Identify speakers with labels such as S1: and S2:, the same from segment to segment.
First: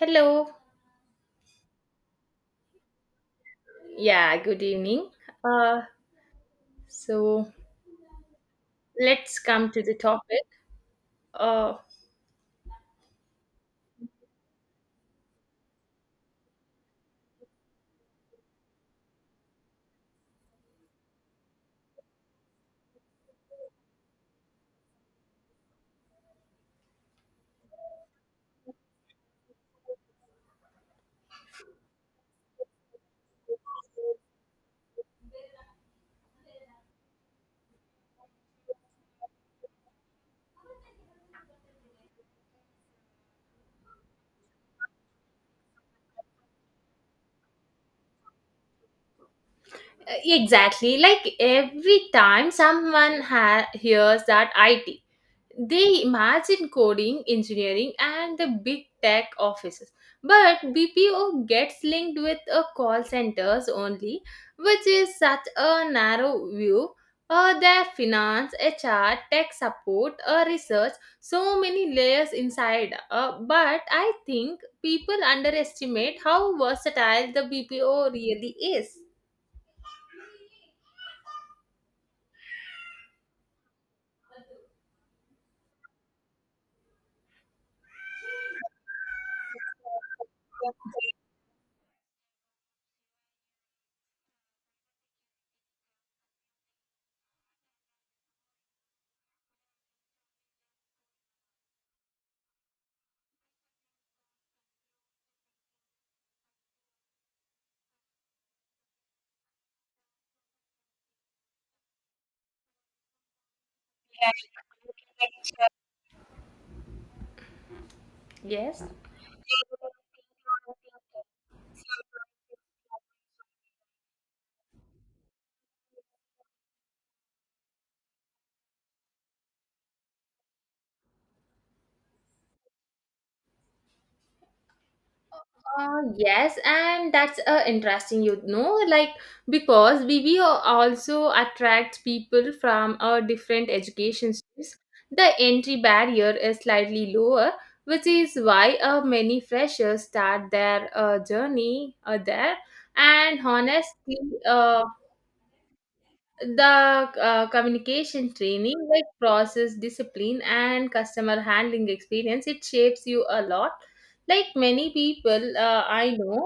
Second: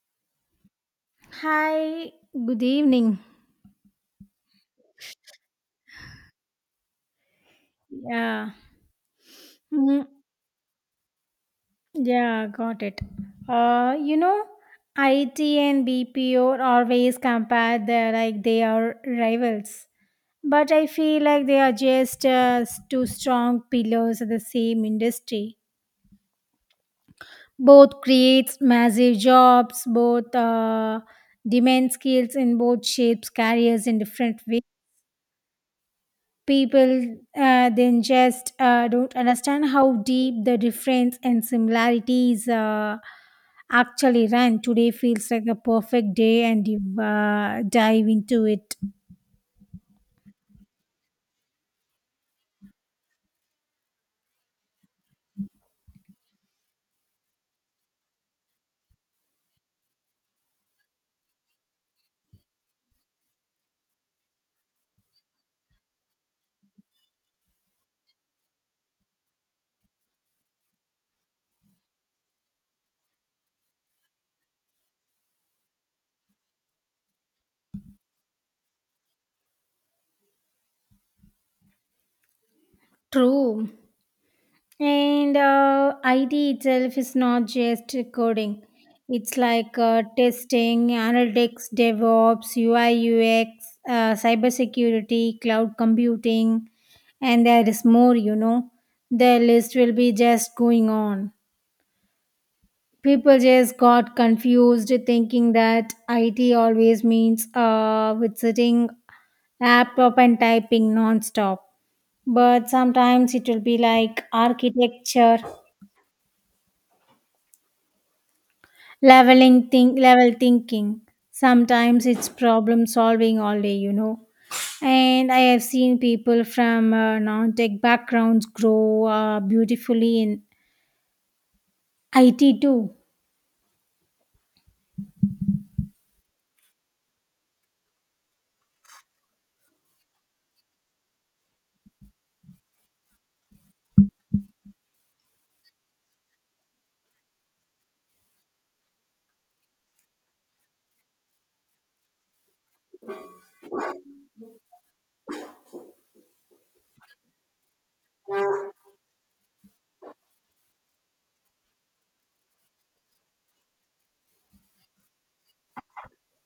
S1: Hello.
S2: Hi, good evening.
S1: Yeah, good evening. Uh, so
S2: Yeah.
S1: let's come to the
S2: Mhm.
S1: topic. Uh,
S2: Yeah, got it. Uh, you know, IT and BPO are always compared. They are rivals, but I feel like they are just two strong pillars of the same industry. Both creates massive jobs, both demand skills, and both shapes careers in different ways. People then just don't understand how deep the difference and similarities actually run. Today feels like a perfect day and you dive into it.
S1: exactly. Like every time someone hears that IT, they imagine coding, engineering, and the big tech offices. But BPO gets linked with a call centers only, which is such a narrow view. Their finance, HR, tech support, research, so many layers inside. But I think people underestimate how versatile the BPO really is.
S2: True. And IT itself is not just coding. It's like testing, analytics, DevOps, UI, UX, cybersecurity, cloud computing, and there is more. The list will be just going on. People just got confused thinking that IT always means with sitting laptop and typing non-stop. But sometimes it will be like architecture
S1: Yes.
S2: level thinking. Sometimes it's problem solving all day. And I have seen people from non-tech backgrounds grow beautifully in it too.
S1: Yes, and that's interesting, you know, like because BBO also attracts people from different education systems. The entry barrier is slightly lower, which is why many freshers start their journey there. And honestly, uh, the communication training like process discipline and customer handling experience, it shapes you a lot, like many people I know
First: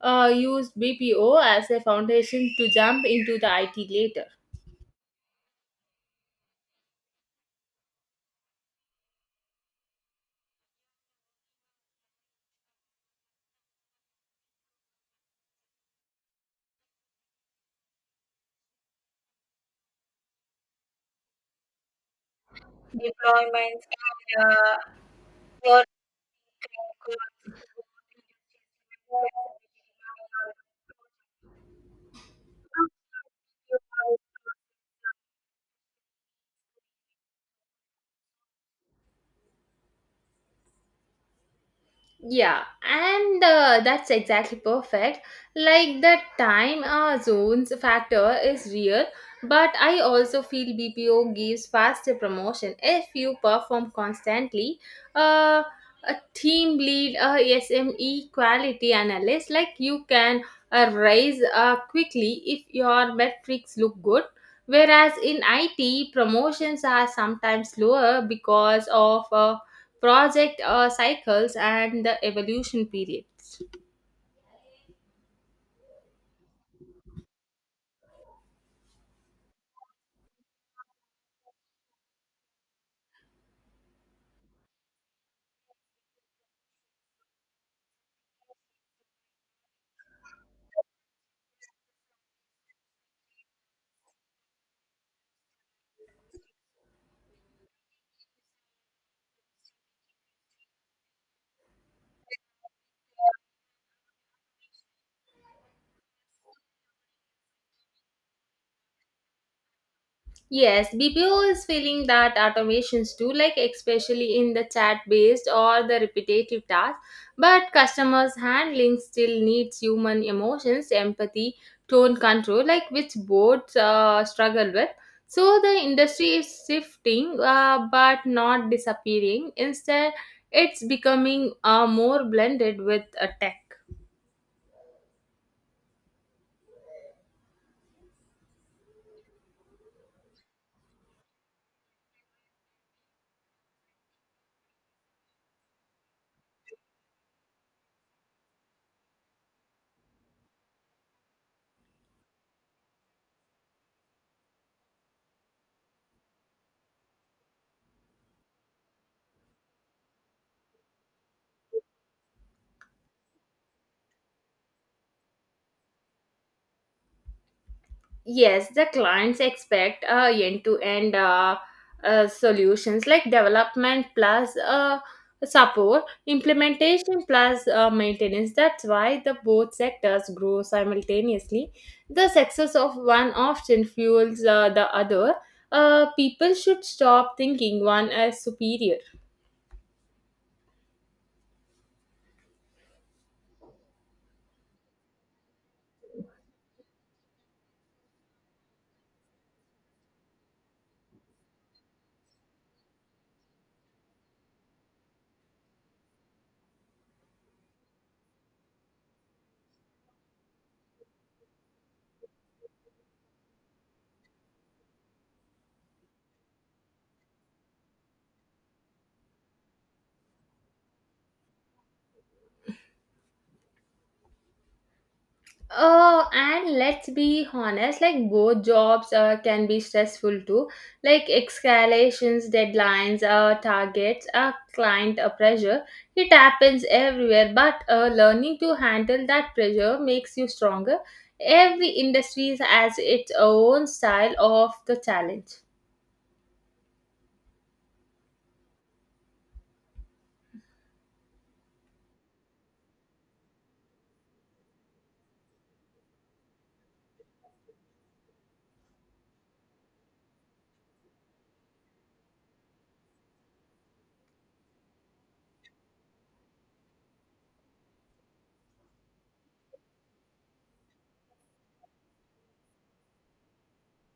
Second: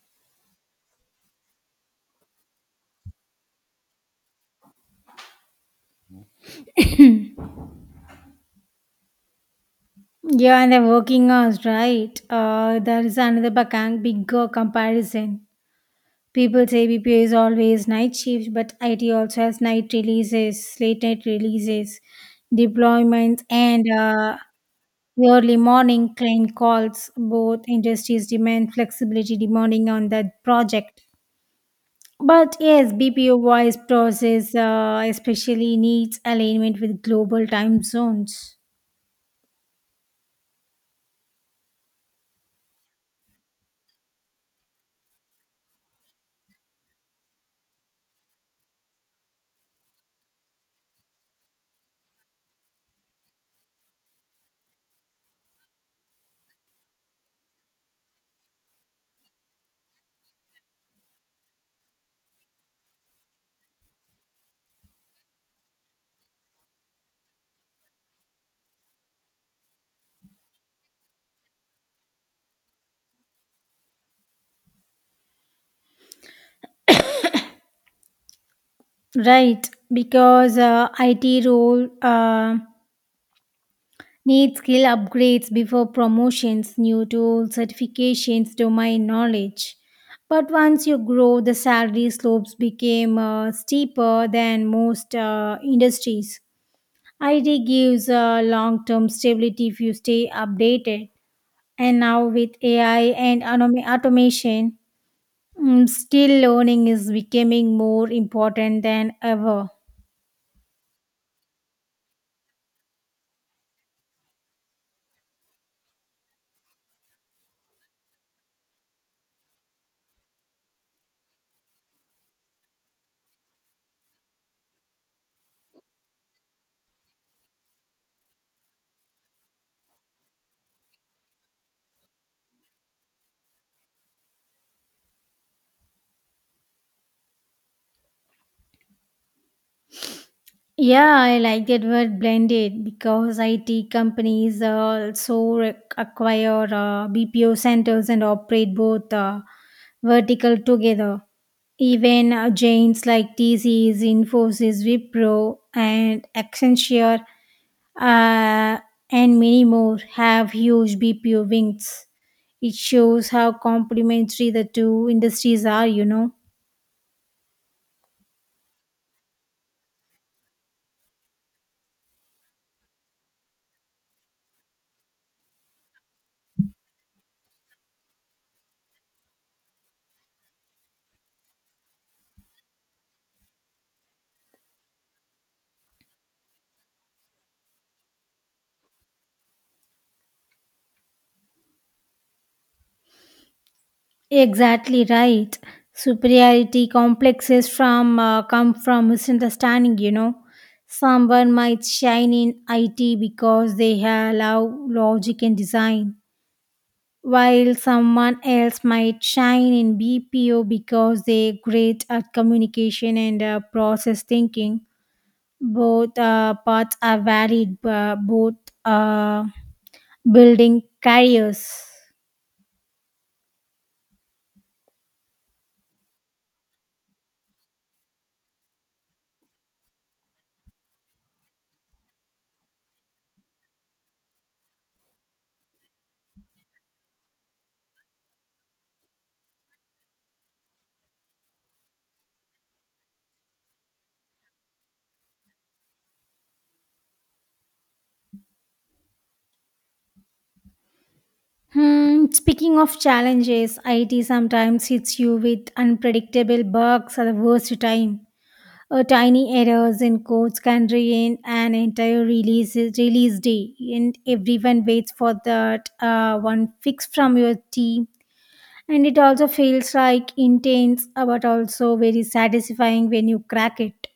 S1: use BPO as a foundation to jump into the IT later.
S2: Yeah, and the working hours, right? There is another bigger comparison. People say BPO is always night shift, but it also has night releases late night releases, deployments,
S1: Deployments
S2: and
S1: and
S2: the early
S1: uh,
S2: morning client calls. Both industries demand flexibility demanding on that project. But yes, BPO voice
S1: your
S2: process especially needs alignment with global time zones.
S1: Yeah, and that's exactly perfect. Like the time zones factor is real, but I also feel BPO gives faster promotion if you perform constantly. Uh, a team lead, a SME quality analyst, like you can rise quickly if your metrics look good. Whereas in IT, promotions are sometimes slower because of project cycles and the evolution periods.
S2: Right, because IT role needs skill upgrades before promotions, new tools, certifications, domain knowledge. But once you grow, the salary slopes became steeper than most industries. ID gives long-term stability if you stay updated. And now with AI and automation, skill learning is becoming more important than ever.
S1: Yes, BPO is feeling that automations do, like especially in the chat based or the repetitive tasks, but customers handling still needs human emotions, empathy, tone control, like which both struggle with. So the industry is shifting, but not disappearing. Instead, it's becoming more blended with a tech.
S2: Yeah, I like that word blended because IT companies also acquire BPO centers and operate both vertical together. Even giants like TCS, Infosys, Wipro, and Accenture, and many more have huge BPO wings. It shows how complementary the two industries are.
S1: Yes, the clients expect end-to-end solutions like development plus support, implementation plus maintenance. That's why the both sectors grow simultaneously. The success of one often fuels the other. People should stop thinking one as superior.
S2: Exactly right. Superiority complexes from come from misunderstanding. You know, someone might shine in IT because they have love logic and design, while someone else might shine in BPO because they're great at communication and process thinking. Both paths are valid, but both uh, building careers.
S1: And let's be honest, like both jobs can be stressful too. Like escalations, deadlines, targets, client pressure. It happens everywhere, but learning to handle that pressure makes you stronger. Every industry has its own style of the challenge.
S2: Hmm, speaking of challenges, IT sometimes hits you with unpredictable bugs at the worst time. Tiny errors in codes can ruin an entire release day, and everyone waits for that one fix from your team. And it also feels like intense, but also very satisfying when you crack it.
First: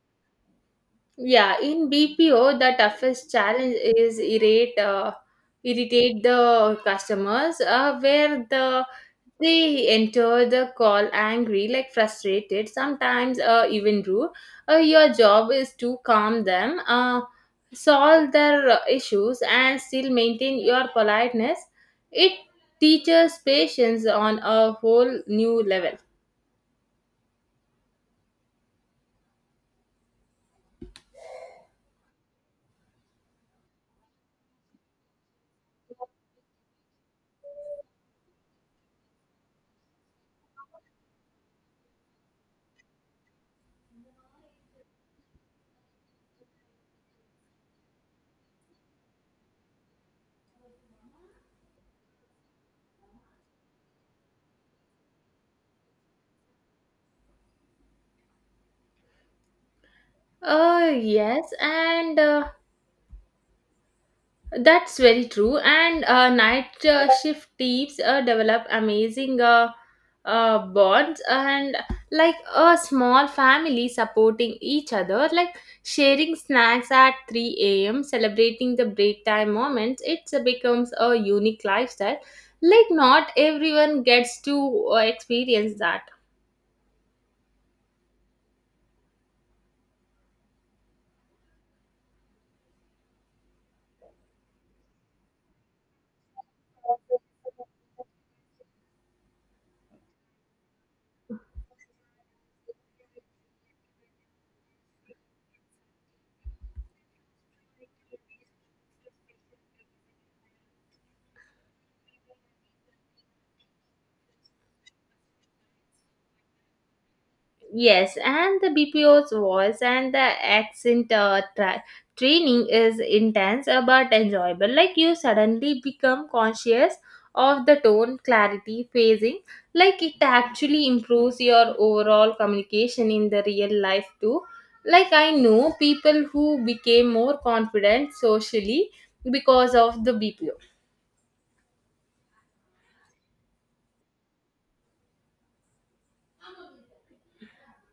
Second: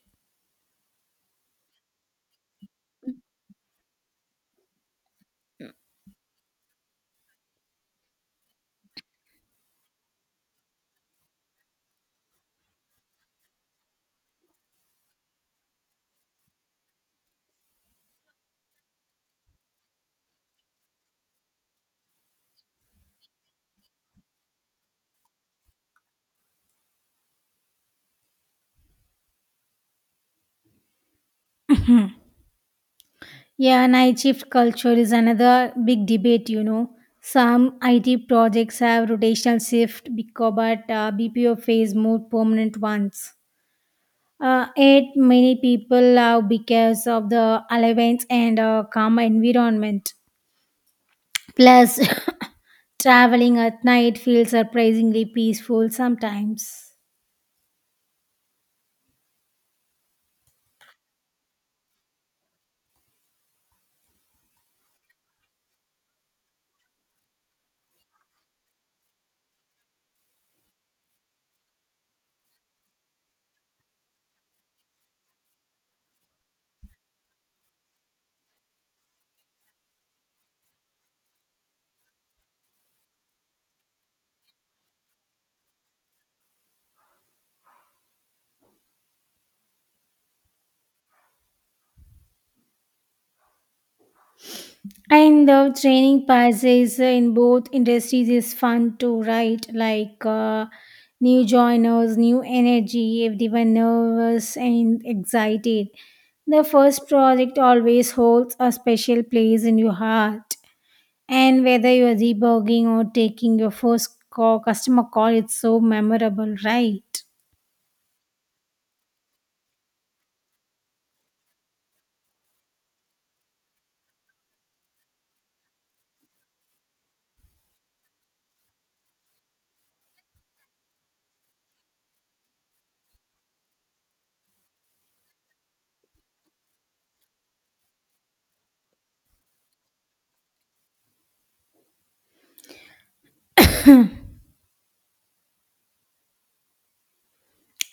S1: Yeah, in BPO, the toughest challenge is irritate the customers, where they enter the call angry, like frustrated, sometimes even rude. Your job is to calm them, solve their issues, and still maintain your politeness. It teaches patience on a whole new level.
S2: Yeah, night shift culture is another big debate. Some IT projects have rotational shift, but BPO face more permanent ones. Yet many people love because of the allowance and calm environment. Plus, traveling at night feels surprisingly peaceful sometimes.
S1: Yes, and. That's very true. And night shift teams develop amazing bonds and like a small family supporting each other, like sharing snacks at 3 a.m., celebrating the break time moments. It becomes a unique lifestyle. Like, not everyone gets to experience that.
S2: And the training passes in both industries is fun too, right? Like new joiners, new energy, everyone nervous and excited. The first project always holds a special place in your heart. And whether you are debugging or taking your first call, customer call, it's so memorable, right?
S1: Yes, and the BPO's voice and the accent training is intense but enjoyable. Like you suddenly become conscious of the tone, clarity, phasing. Like it actually improves your overall communication in the real life too. Like I know people who became more confident socially because of the BPO.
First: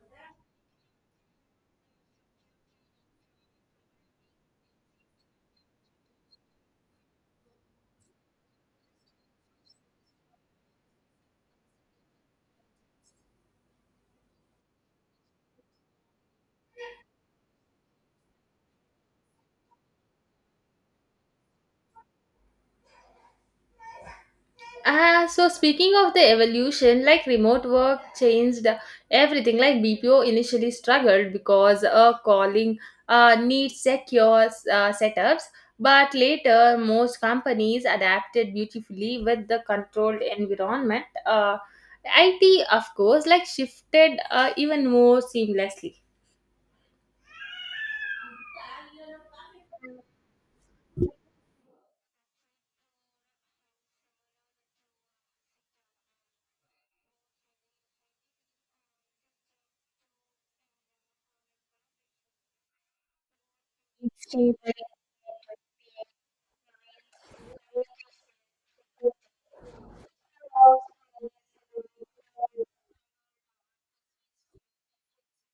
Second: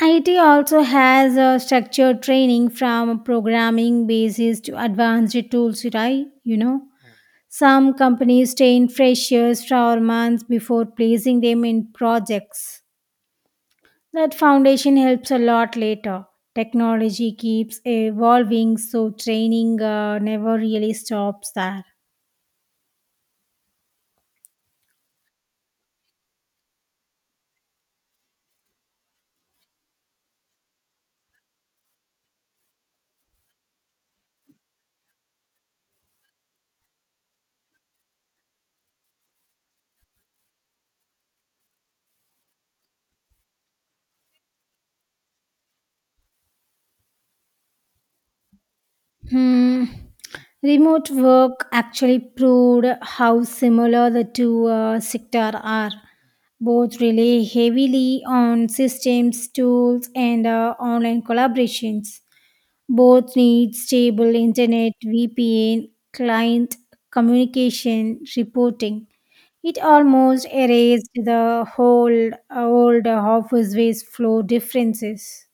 S2: IT also has a structured training from programming basis to advanced tools, right? You know? Some companies train freshers for months before placing them in projects. That foundation helps a lot later. Technology keeps evolving, so training never really stops there.
S1: Ah, so speaking of the evolution, like remote work changed everything. Like BPO initially struggled because calling needs secure setups, but later most companies adapted beautifully with the controlled environment. IT, of course, like shifted even more seamlessly.
S2: Hmm. Remote work actually proved how similar the two sectors are. Both rely heavily on systems, tools, and online collaborations. Both need
S1: It's
S2: stable
S1: stable.
S2: internet, VPN, client communication, reporting. It almost erased the whole old office based flow differences.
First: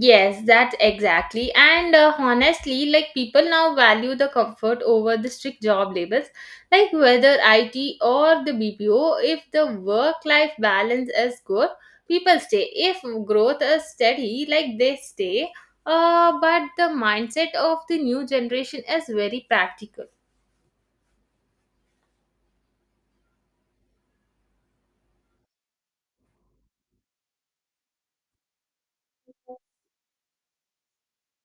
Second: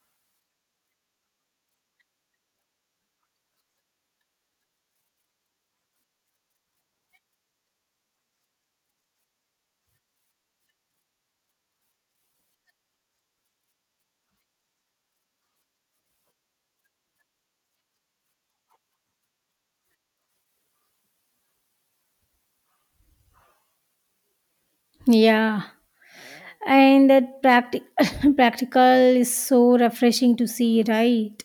S1: Yes, that exactly. And honestly, like people now value the comfort over the strict job labels, like whether IT or the BPO. If the work life balance is good, people stay. If growth is steady, like they stay. But the mindset of the new generation is very practical.
S2: Yeah, and that practical is so refreshing to see, right?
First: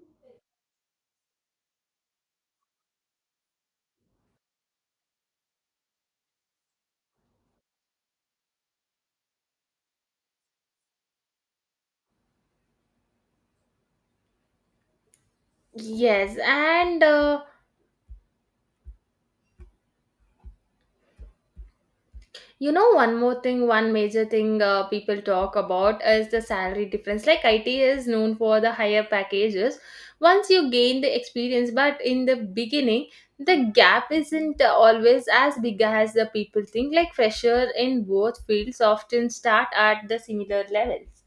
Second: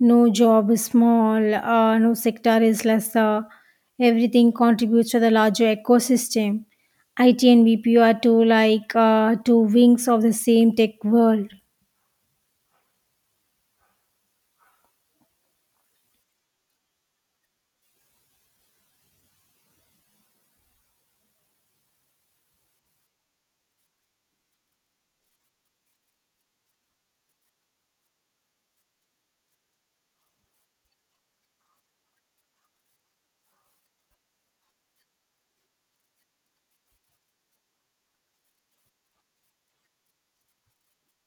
S2: No job is small, no sector is lesser. Everything contributes to the larger ecosystem. IT and BPO are two wings of the same tech world.
S1: Yes, and you know, one more thing, one major thing people talk about is the salary difference. Like IT is known for the higher packages once you gain the experience, but in the beginning, the gap isn't always as big as the people think. Like fresher in both fields often start at the similar levels.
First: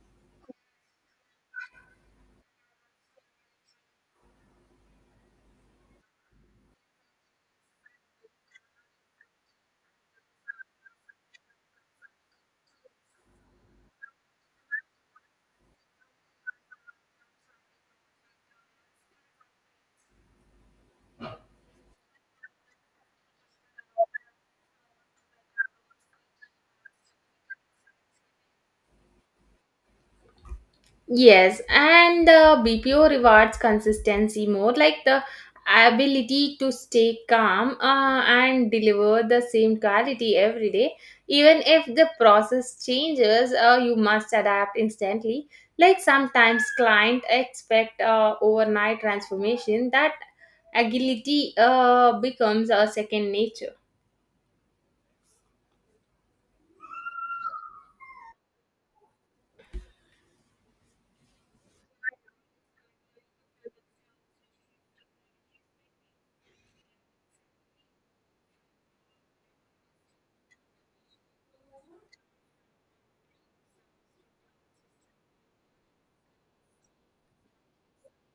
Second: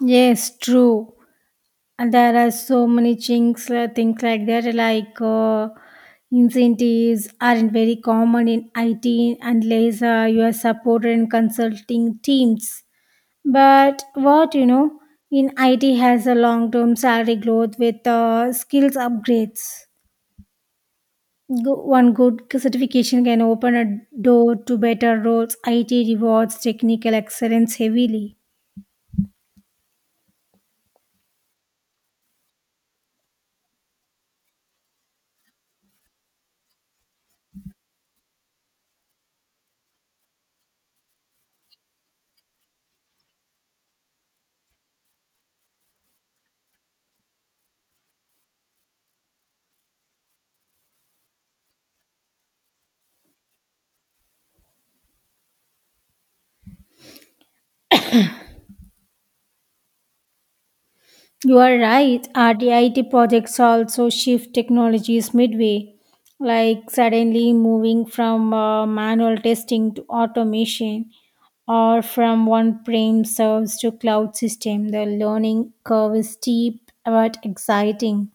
S2: Yes, true. And there are so many things like that, like incentives aren't very common in IT unless you are supported in consulting teams. But what in IT has a long-term salary growth with skills upgrades. One good certification can open a door to better roles. IT rewards technical excellence heavily.
S1: Yes, and the BPO rewards consistency more like the ability to stay calm and deliver the same quality every day. Even if the process changes, you must adapt instantly. Like sometimes client expect overnight transformation that agility becomes a second nature.
S2: You are right. RDIT projects also shift technologies midway, like suddenly moving from manual testing to automation or from one prem serves to cloud system. The learning curve is steep but exciting.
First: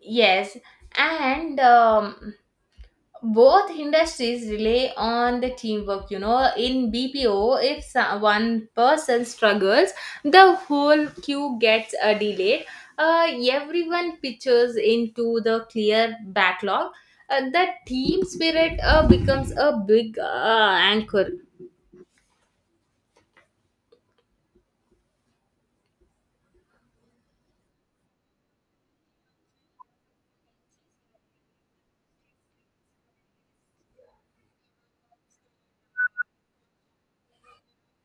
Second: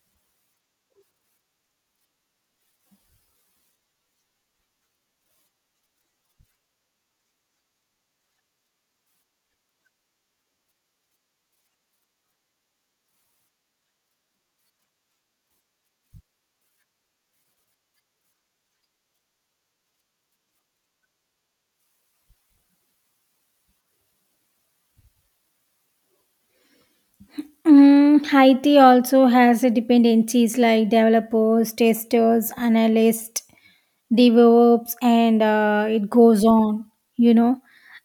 S1: Yes, and both industries rely on the teamwork, you know. In BPO, if one person struggles, the whole queue gets delayed, everyone pitches into the clear backlog, the team spirit becomes a big anchor.
S2: IT also has a dependencies like developers, testers, analysts, develops and it goes on, you know,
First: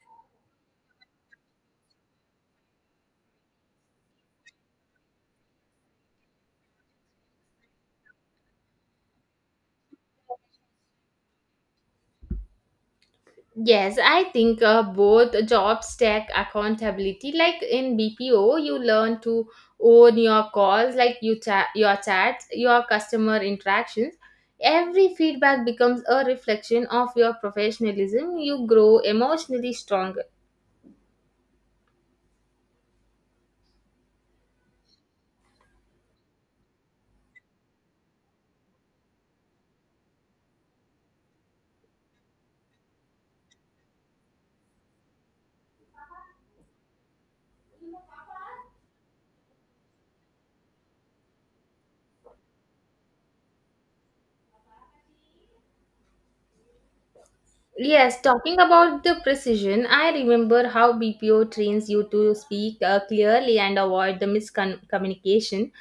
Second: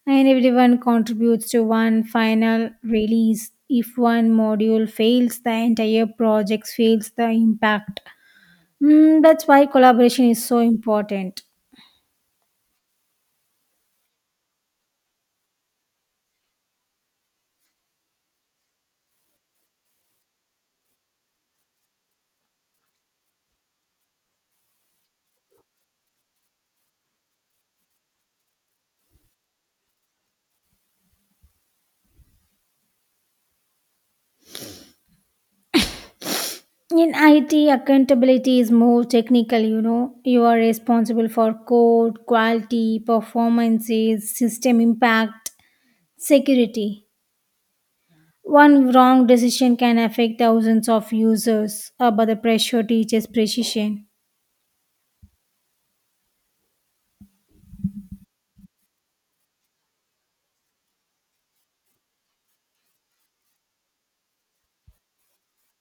S2: and everyone contributes to one final release. If one module fails, the entire project fails the impact. That's why collaboration is so important.
S1: Yes, I think both job stack accountability. Like in BPO, you learn to own your calls, like you chat, your chats, your customer interactions. Every feedback becomes a reflection of your professionalism. You grow emotionally stronger.
S2: In IT, accountability is more technical, you know. You are responsible for code, quality, performances, system impact, security. One wrong decision can affect thousands of users, but the pressure teaches precision.
S1: Yes, talking about the precision, I remember how BPO trains you to speak clearly and avoid the miscommunication.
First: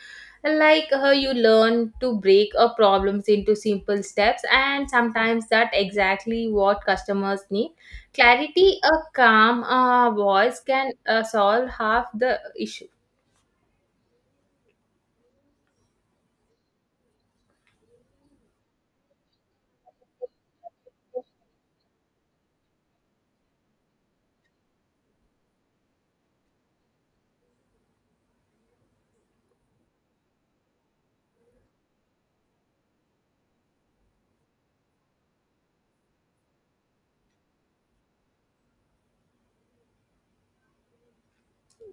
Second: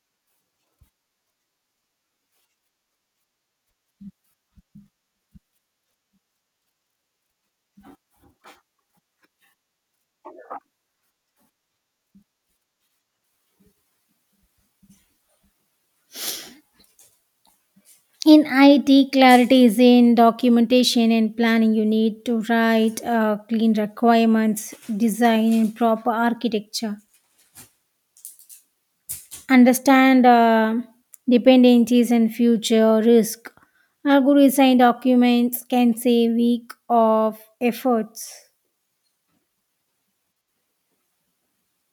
S1: Like how you learn to break a problems into simple steps, and sometimes that exactly what customers need. Clarity, a calm voice can solve half the issue.
S2: In IT, clarity is in documentation and planning. You need to write clean requirements, design and proper architecture, understand dependencies and future risk. Algorithm documents can save week of efforts.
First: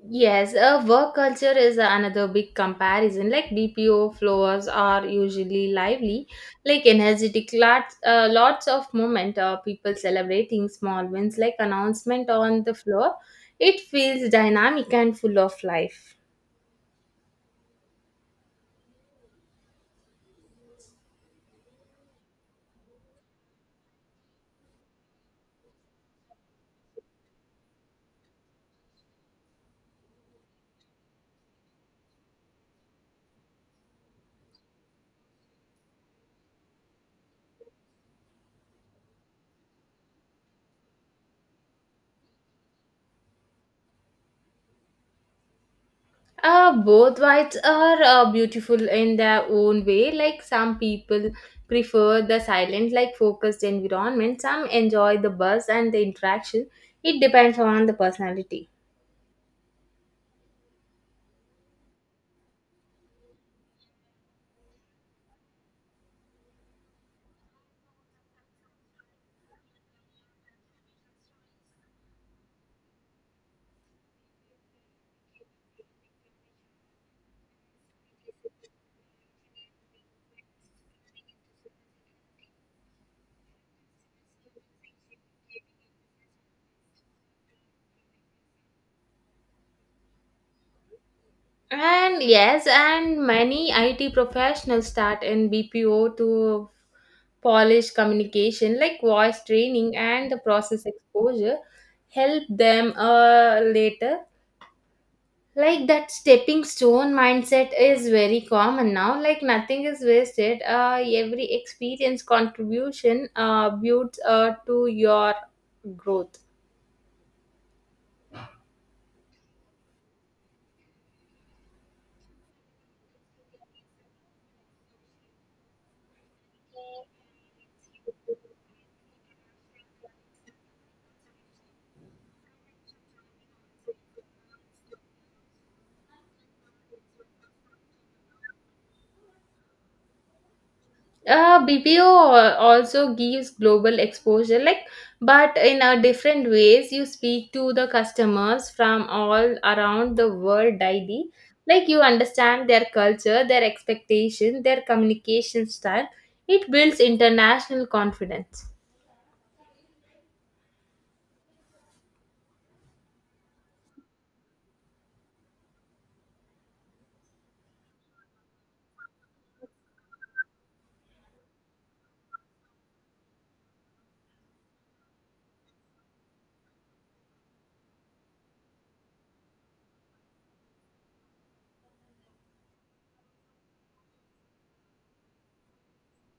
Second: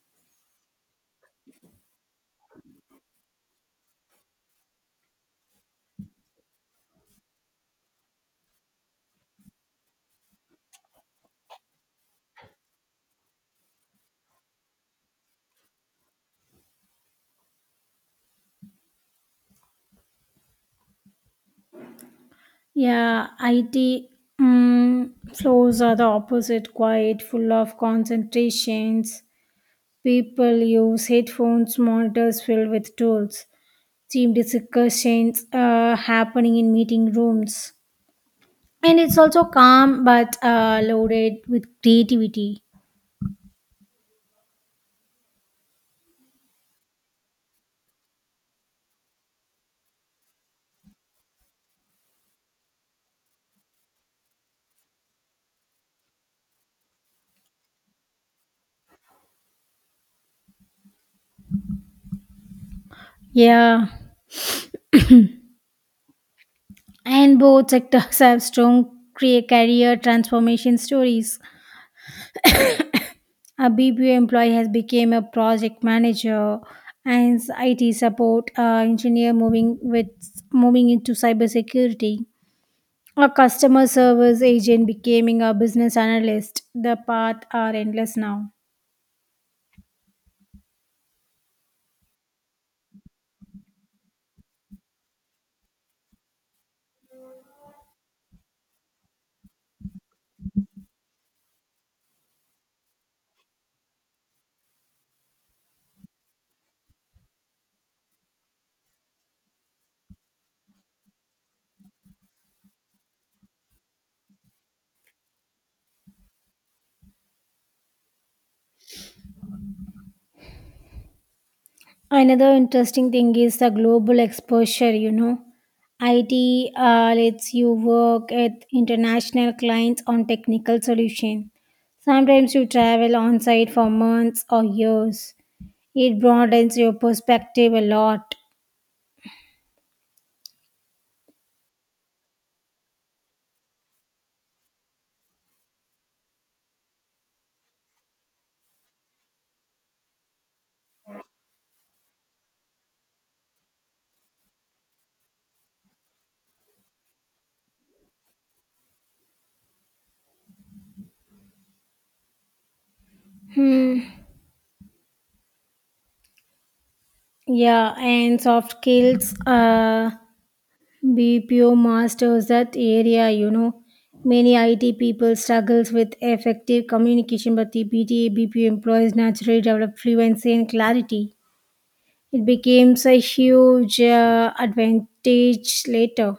S1: Yes, work culture is another big comparison. Like BPO floors are usually lively, like energetic, lots of moment. People celebrating small wins, like announcement on the floor. It feels dynamic and full of life.
S2: Yeah, IT floors are the opposite, quiet, full of concentrations. People use headphones, monitors filled with tools, team discussions happening in meeting rooms. And it's also calm but loaded with creativity.
S1: Both whites are beautiful in their own way. Like some people prefer the silent, like focused environment. Some enjoy the buzz and the interaction. It depends on the personality.
S2: Yeah, and both sectors have strong career transformation stories. A BPO employee has become a project manager and IT support engineer moving into cybersecurity. A customer service agent becoming a business analyst. The path are endless now.
S1: And yes, and many IT professionals start in BPO to polish communication, like voice training and the process exposure, help them later. Like that stepping stone mindset is very common now. Like nothing is wasted. Every experience contribution builds to your growth.
S2: Another interesting thing is the global exposure. IT lets you work at international clients on technical solution. Sometimes you travel on site for months or years. It broadens your perspective a lot.
S1: BPO also gives global exposure, like, but in a different ways. You speak to the customers from all around the world daily. Like, you understand their culture, their expectation, their communication style. It builds international confidence.
S2: Yeah, and soft skills. BPO masters that area. Many IT people struggles with effective communication, but the BTA BPO employees naturally develop fluency and clarity. It becomes a huge advantage later.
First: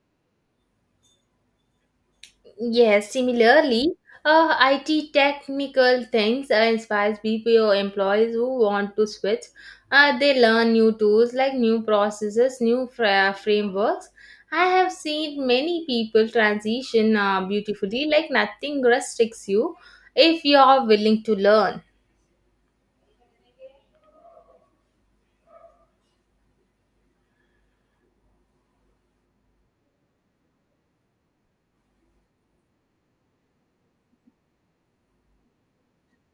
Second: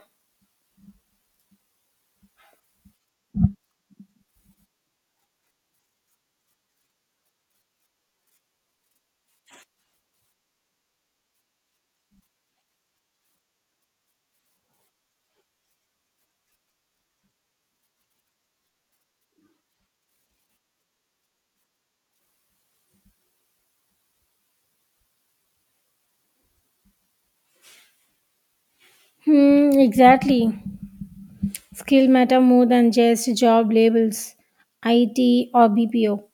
S1: Yes, similarly, IT technical things inspires BPO employees who want to switch. They learn new tools like new processes, frameworks. I have seen many people transition beautifully, like nothing restricts you if you are willing to learn.
S2: Hmm, exactly. Skill matter more than just job labels, IT or BPO.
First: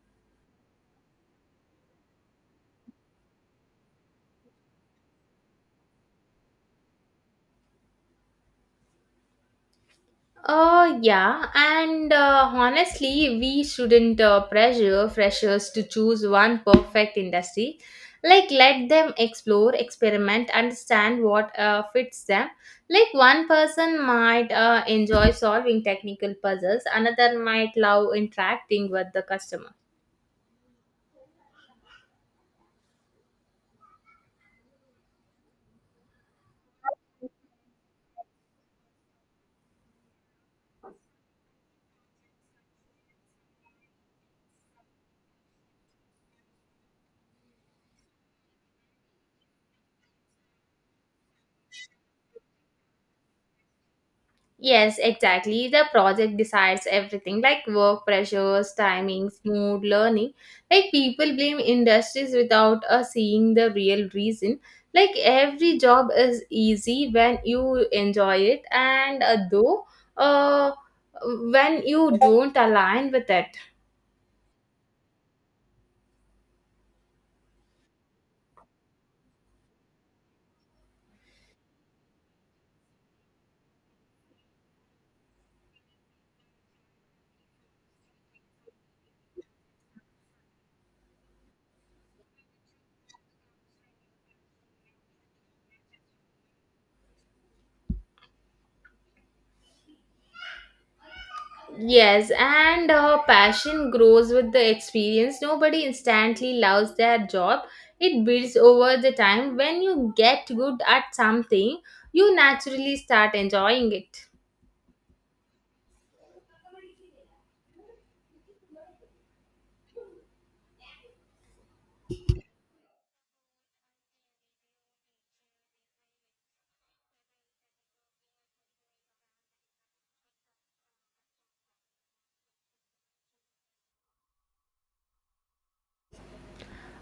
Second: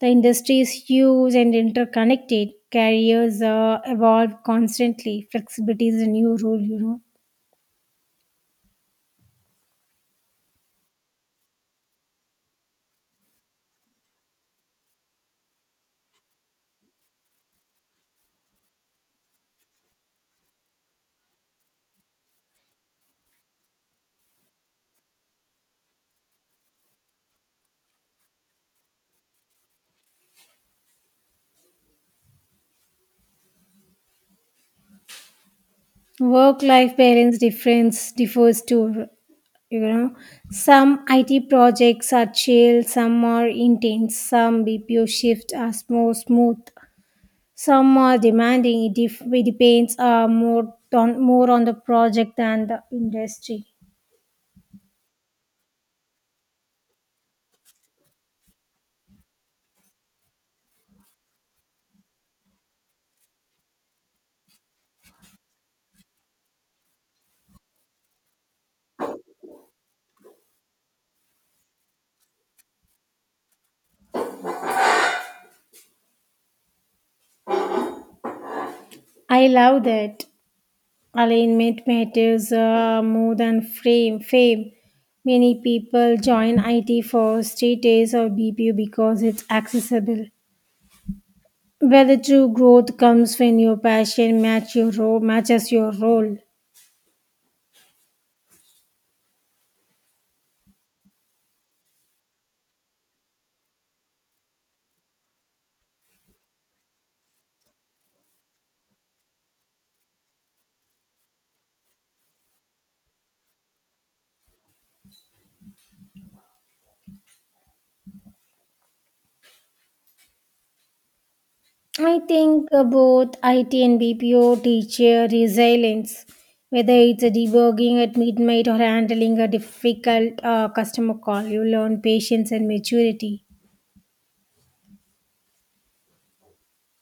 S2: The industry is huge and interconnected. Careers evolve constantly. Flexibility is a new rule.
S1: Yeah, and honestly, we shouldn't pressure freshers to choose one perfect industry. Like, let them explore, experiment, understand what fits them. Like, one person might enjoy solving technical puzzles, another might love interacting with the customer.
S2: Work life balance difference differs too you know some IT projects are chill, some are intense, some BPO shifts are more smooth, some are demanding it, it depends more on the project than the industry.
S1: Yes, exactly. The project decides everything like work pressures, timings, mood, learning. Like people blame industries without seeing the real reason. Like every job is easy when you enjoy it, and though uh, when you don't align with it.
S2: I love that. Alignment matters more than frame fame. Many people join it for status or BPO because it's accessible. Where the true growth comes when your passion matches your role.
S1: Yes, and passion grows with the experience. Nobody instantly loves their job. It builds over the time. When you get good at something, you naturally start enjoying it.
S2: I think both IT and BPO teach resilience, whether it's a debugging at midnight or handling a difficult customer call. You learn patience and maturity.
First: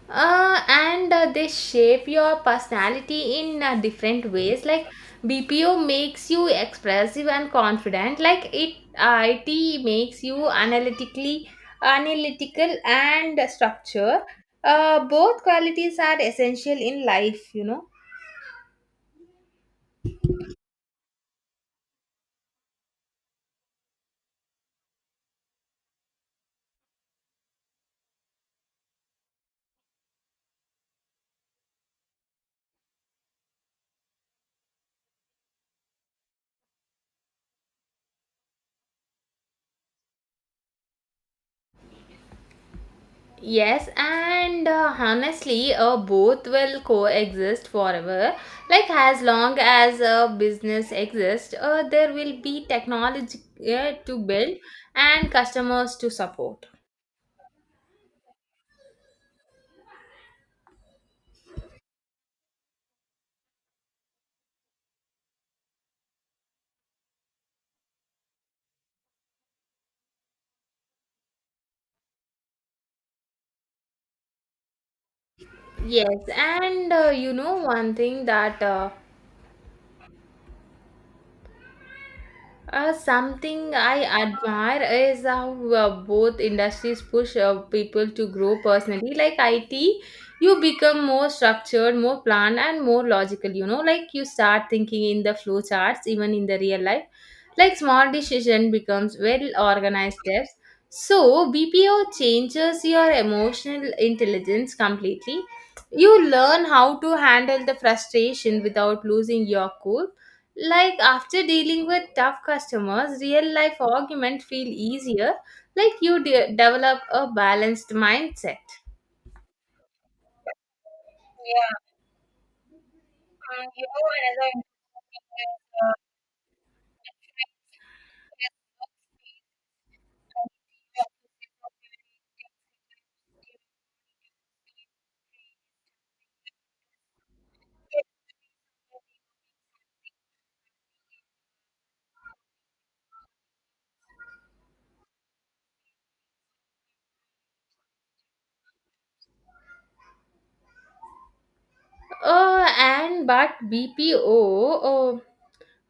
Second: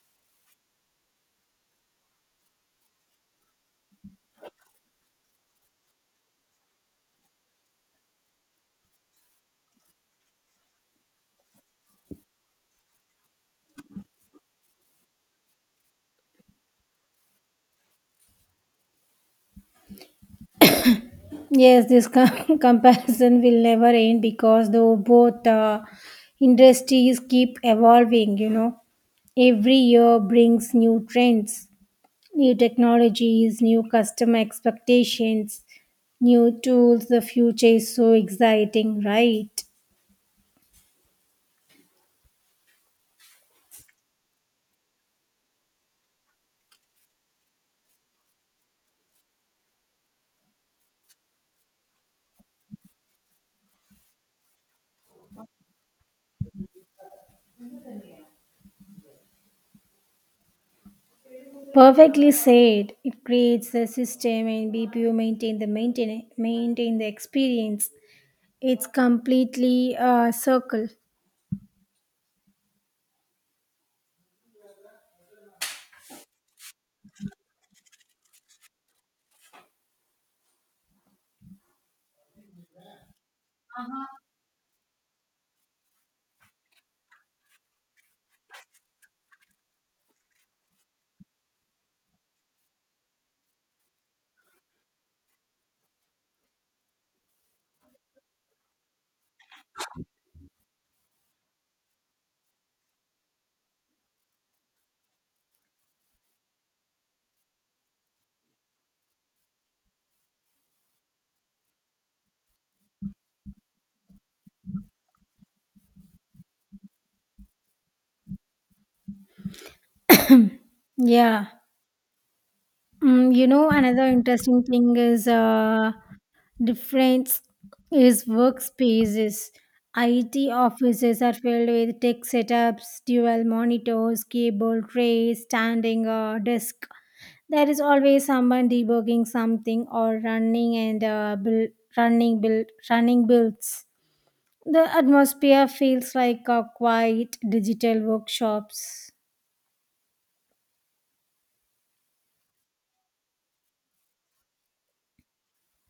S1: And they shape your personality in different ways. Like BPO makes you expressive and confident, like IT, it makes you analytical and structure. Both qualities are essential in life, you know.
S2: Yes, this comparison will never end because though both industries keep evolving, every year brings new trends. New technologies, new customer expectations, new tools. The future is so exciting, right?
S1: Yes, and honestly, both will coexist forever. Like, as long as a business exists, there will be technology to build and customers to support.
S2: Perfectly said. It creates the system and BPU maintain the maintain maintain the experience. It's completely a circle.
S1: Yes, and you know, one thing that something I admire is how both industries push people to grow personally. Like IT, you become more structured, more planned, and more logical. You know, like you start thinking in the flow charts, even in the real life. Like small decision becomes well organized steps. So BPO changes your emotional intelligence completely. You learn how to handle the frustration without losing your cool, like after dealing with tough customers, real life arguments feel easier. Like you develop a balanced mindset.
S2: Yeah. Another interesting thing is difference is workspaces. IT offices are filled with tech setups, dual monitors, keyboard trays, standing desk. There is always someone debugging something or running and build, running builds. The atmosphere feels like a quiet digital workshops.
S1: Oh, and but BPO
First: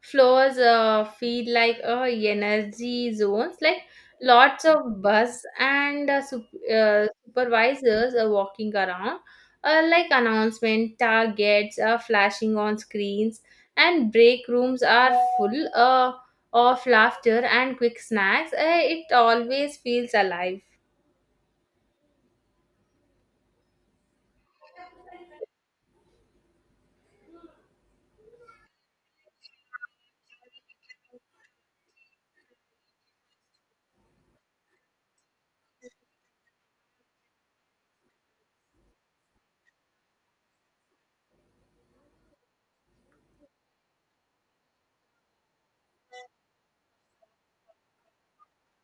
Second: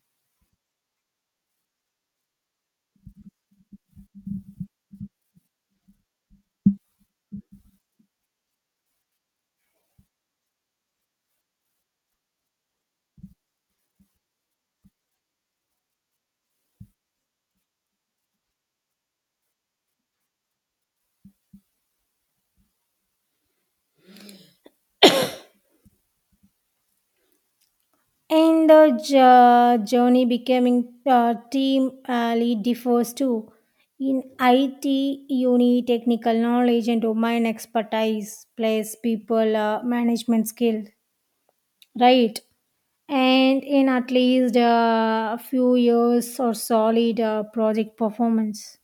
S1: floors feel like energy zones, like lots of bus and supervisors are walking around, like announcement targets are flashing on screens and break rooms are full of laughter and quick snacks. It always feels alive.
S2: And the journey becoming team lead differs too. In IT, you need technical knowledge and domain expertise, plus people management skill, right? And in at least a few years or solid project performance.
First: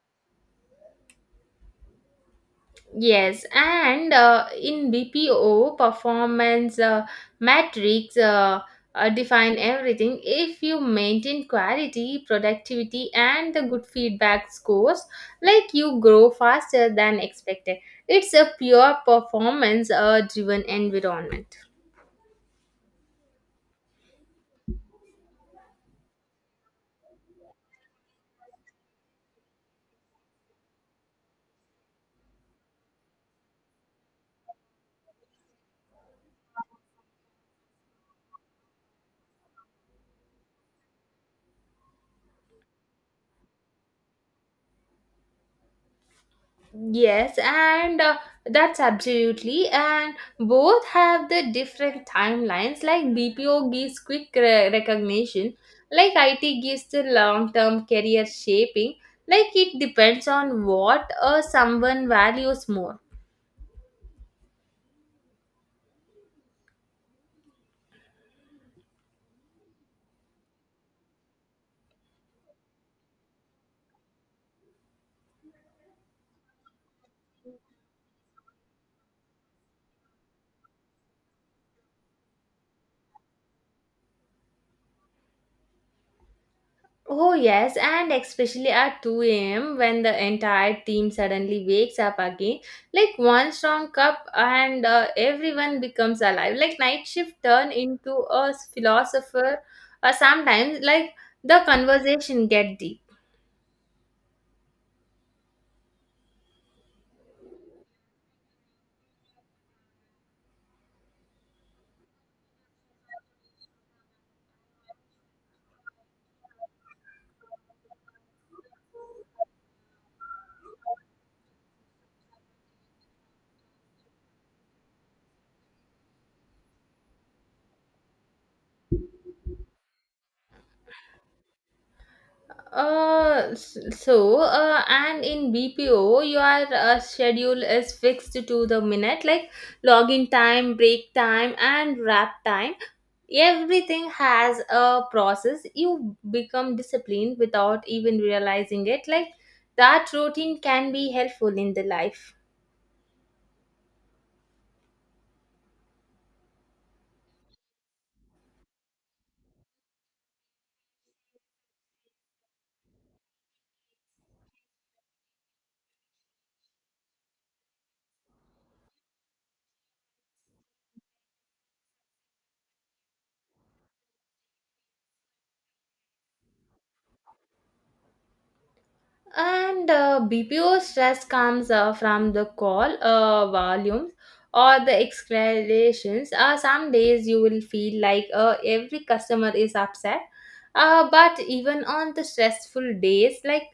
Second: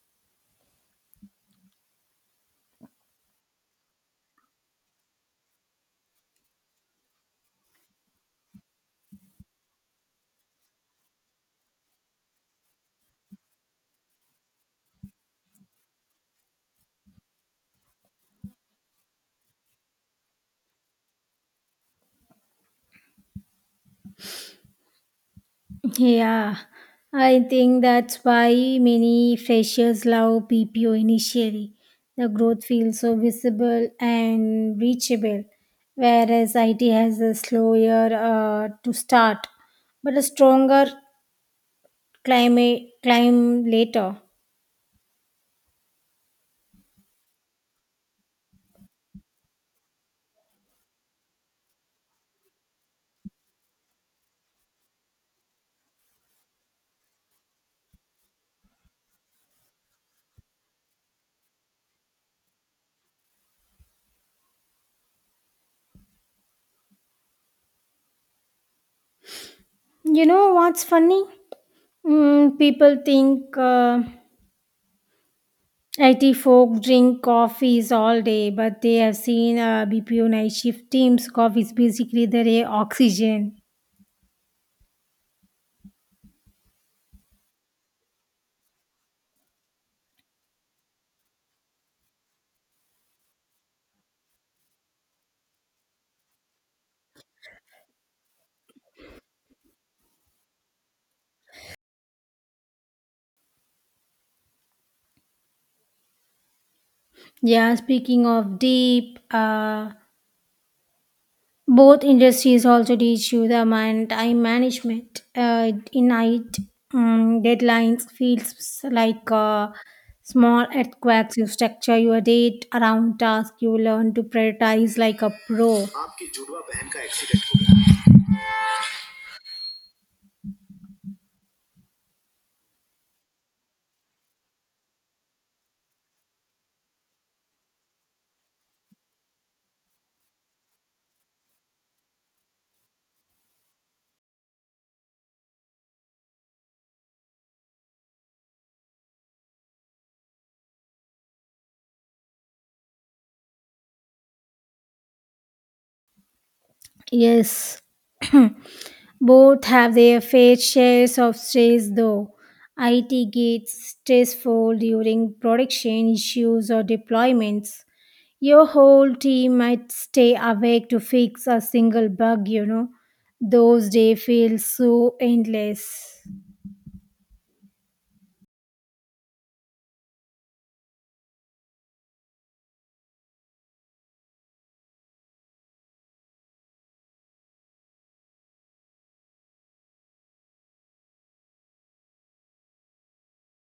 S1: Yes, and in BPO performance metrics define everything. If you maintain quality, productivity, and the good feedback scores, like you grow faster than expected. It's a pure performance driven environment.
S2: Yeah, I think that's why many freshers love PPO initially. The growth feels so visible and reachable, whereas IT has a slower to start, but a stronger climate climb later.
S1: Yes, and that's absolutely. And both have the different timelines. Like BPO gives quick recognition, like IT gives the long term career shaping. Like it depends on what someone values more.
S2: You know what's funny? People think IT folk drink coffees all day, but they have seen BPO night shift teams. Coffee is basically their oxygen.
S1: Oh, yes, and especially at 2 a.m. when the entire team suddenly wakes up again, like one strong cup, and everyone becomes alive. Like night shift turn into a philosopher, sometimes like the conversation get deep.
S2: Yeah, speaking of deep, both industries also teach you the man time management. In night, deadlines feels like small earthquakes. You structure your date around task. You learn to prioritize like a pro.
S1: And in BPO, your schedule is fixed to the minute, like login time, break time, and wrap time. Everything has a process. You become disciplined without even realizing it, like that routine can be helpful in the life.
S2: Yes, both have their fair shares of stress though. IT gets stressful during production issues or deployments. Your whole team might stay awake to fix a single bug. Those days feel so endless.
S1: And BPO stress comes from the call volumes or the escalations. Some days you will feel like every customer is upset, but even on the stressful days, like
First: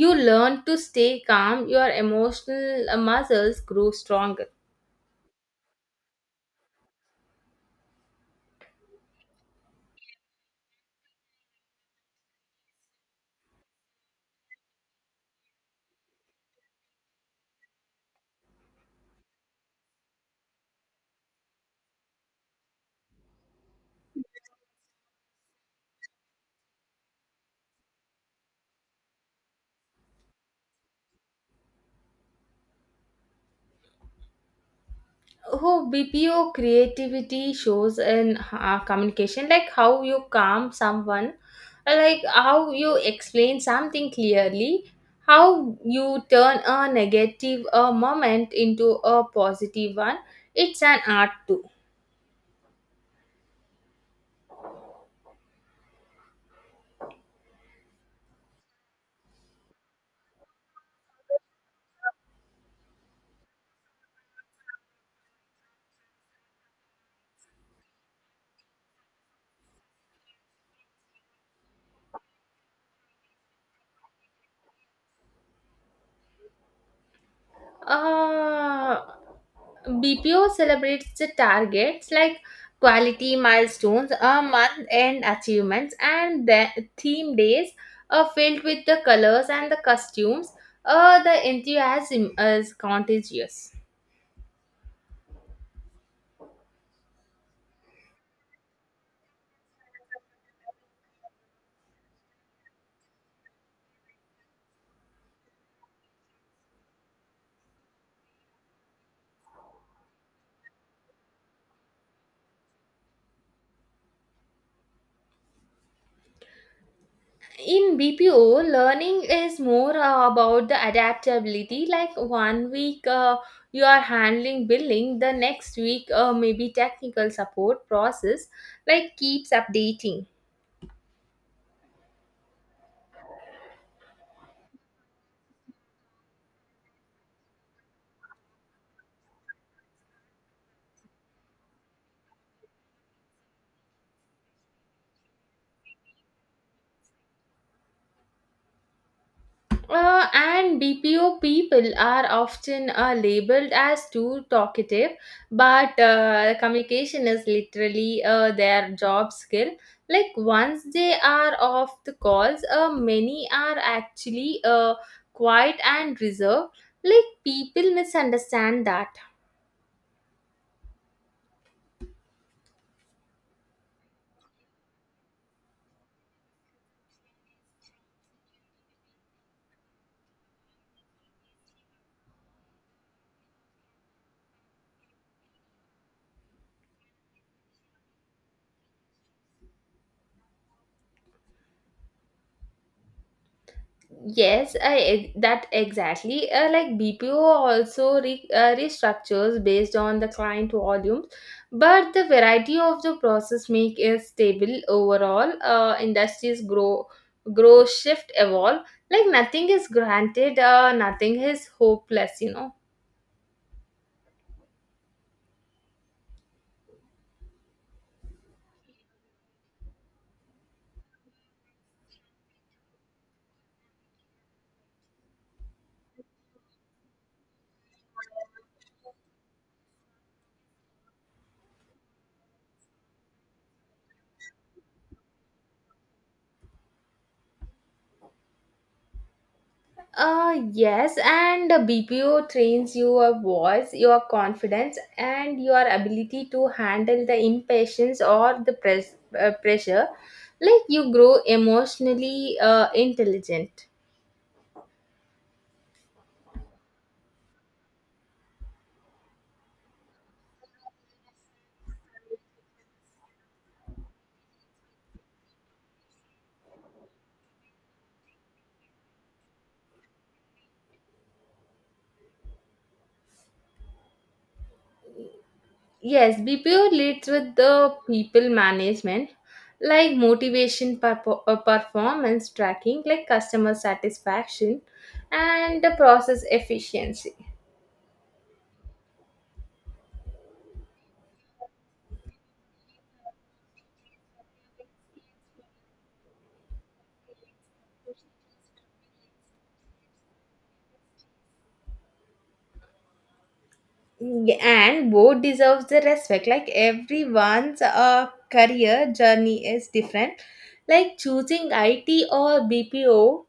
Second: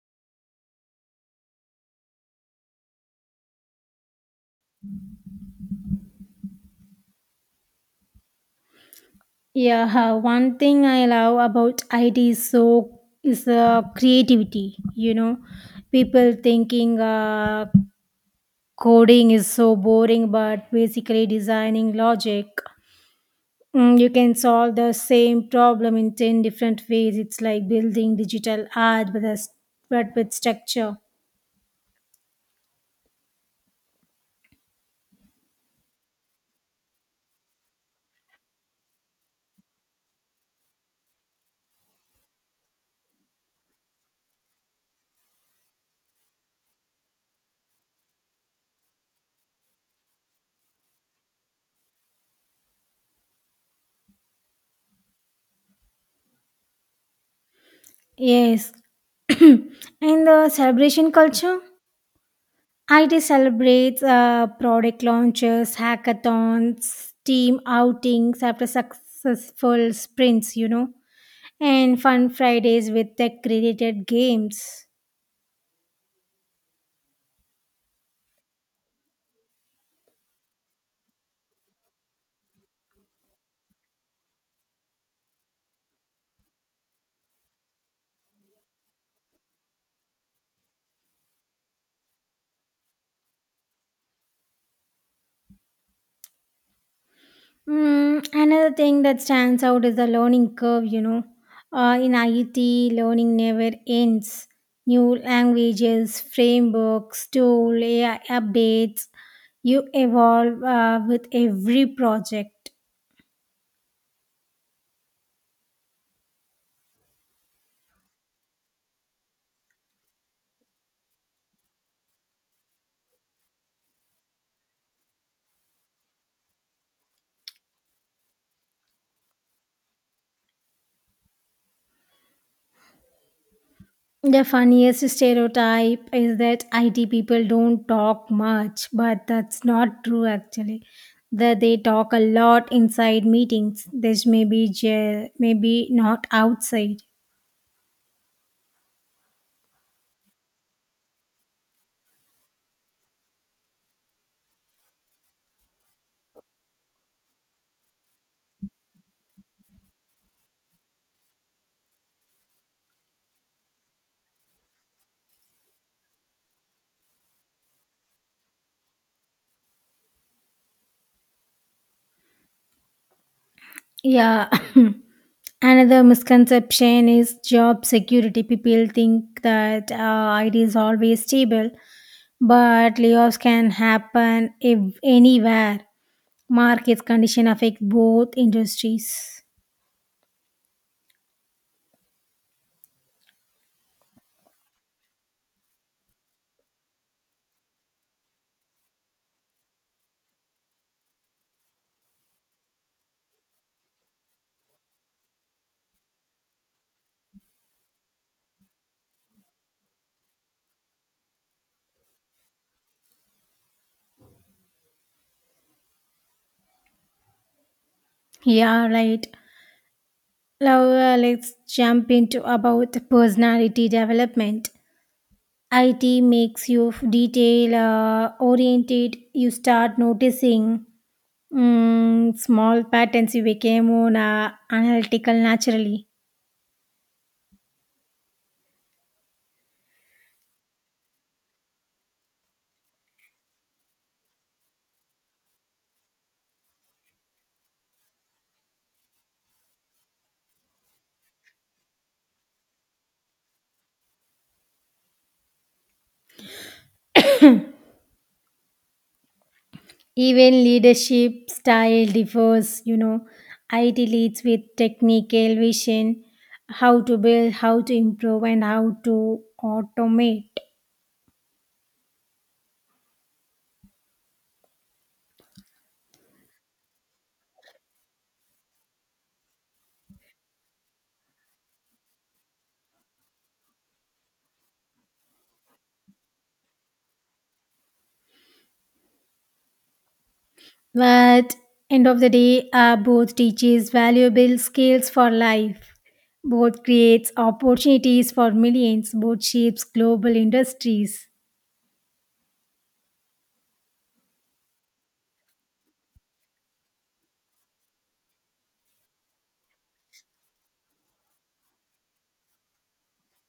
S1: you learn to stay calm. Your emotional muscles grow stronger.
S2: Yeah, one thing I love about IT is creativity. You know, people thinking coding is so boring, but basically designing logic. You can solve the same problem in 10 different ways. It's like building digital art, but with structure.
S1: Who BPO creativity shows in communication, like how you calm someone, like how you explain something clearly, how you turn a negative moment into a positive one. It's an art too.
S2: Yes. And the celebration culture? IT celebrates product launches, hackathons, team outings after successful sprints, and fun Fridays with tech related games.
S1: Uh, BPO celebrates the targets, like quality milestones, a month end achievements, and the theme days are filled with the colors and the costumes. The enthusiasm is contagious.
S2: Another thing that stands out is the learning curve. In IET, learning never ends. New languages, frameworks, tool, AI updates. You evolve with every project.
S1: In BPO, learning is more about the adaptability. Like one week you are handling billing, the next week maybe technical support process, like keeps updating.
S2: The funniest stereotype is that IT people don't talk much, but that's not true actually. That they talk a lot inside meetings. This may be, maybe not outside.
S1: And BPO people are often labeled as too talkative, but communication is literally their job skill. Like once they are off the calls, many are actually quiet and reserved. Like people misunderstand that.
S2: Yeah. Another misconception is job security. People think that it is always stable, but layoffs can happen if anywhere. Market condition affect both industries.
S1: Yes, that exactly. Like BPO also restructures based on the client volumes, but the variety of the process make is stable overall. Industries grow, shift, evolve. Like nothing is granted. Nothing is hopeless, you know.
S2: Yeah, right. Now let's jump into about personality development. IT makes you detail oriented. You start noticing small patterns. You became more analytical naturally.
S1: Yes, and the BPO trains your voice, your confidence, and your ability to handle the impatience or the pressure. Like you grow emotionally intelligent.
S2: Even leadership style differs, you know. IT leads with technical vision, how to build, how to improve, and how to automate.
S1: Yes, BPO leads with the people management, like motivation, performance tracking, like customer satisfaction, and the process efficiency.
S2: But end of the day, both teaches valuable skills for life. Both creates opportunities for millions. Both shapes global industries.
S1: Yeah, and both deserves the respect, like everyone's career journey is different. Like choosing it or bpo,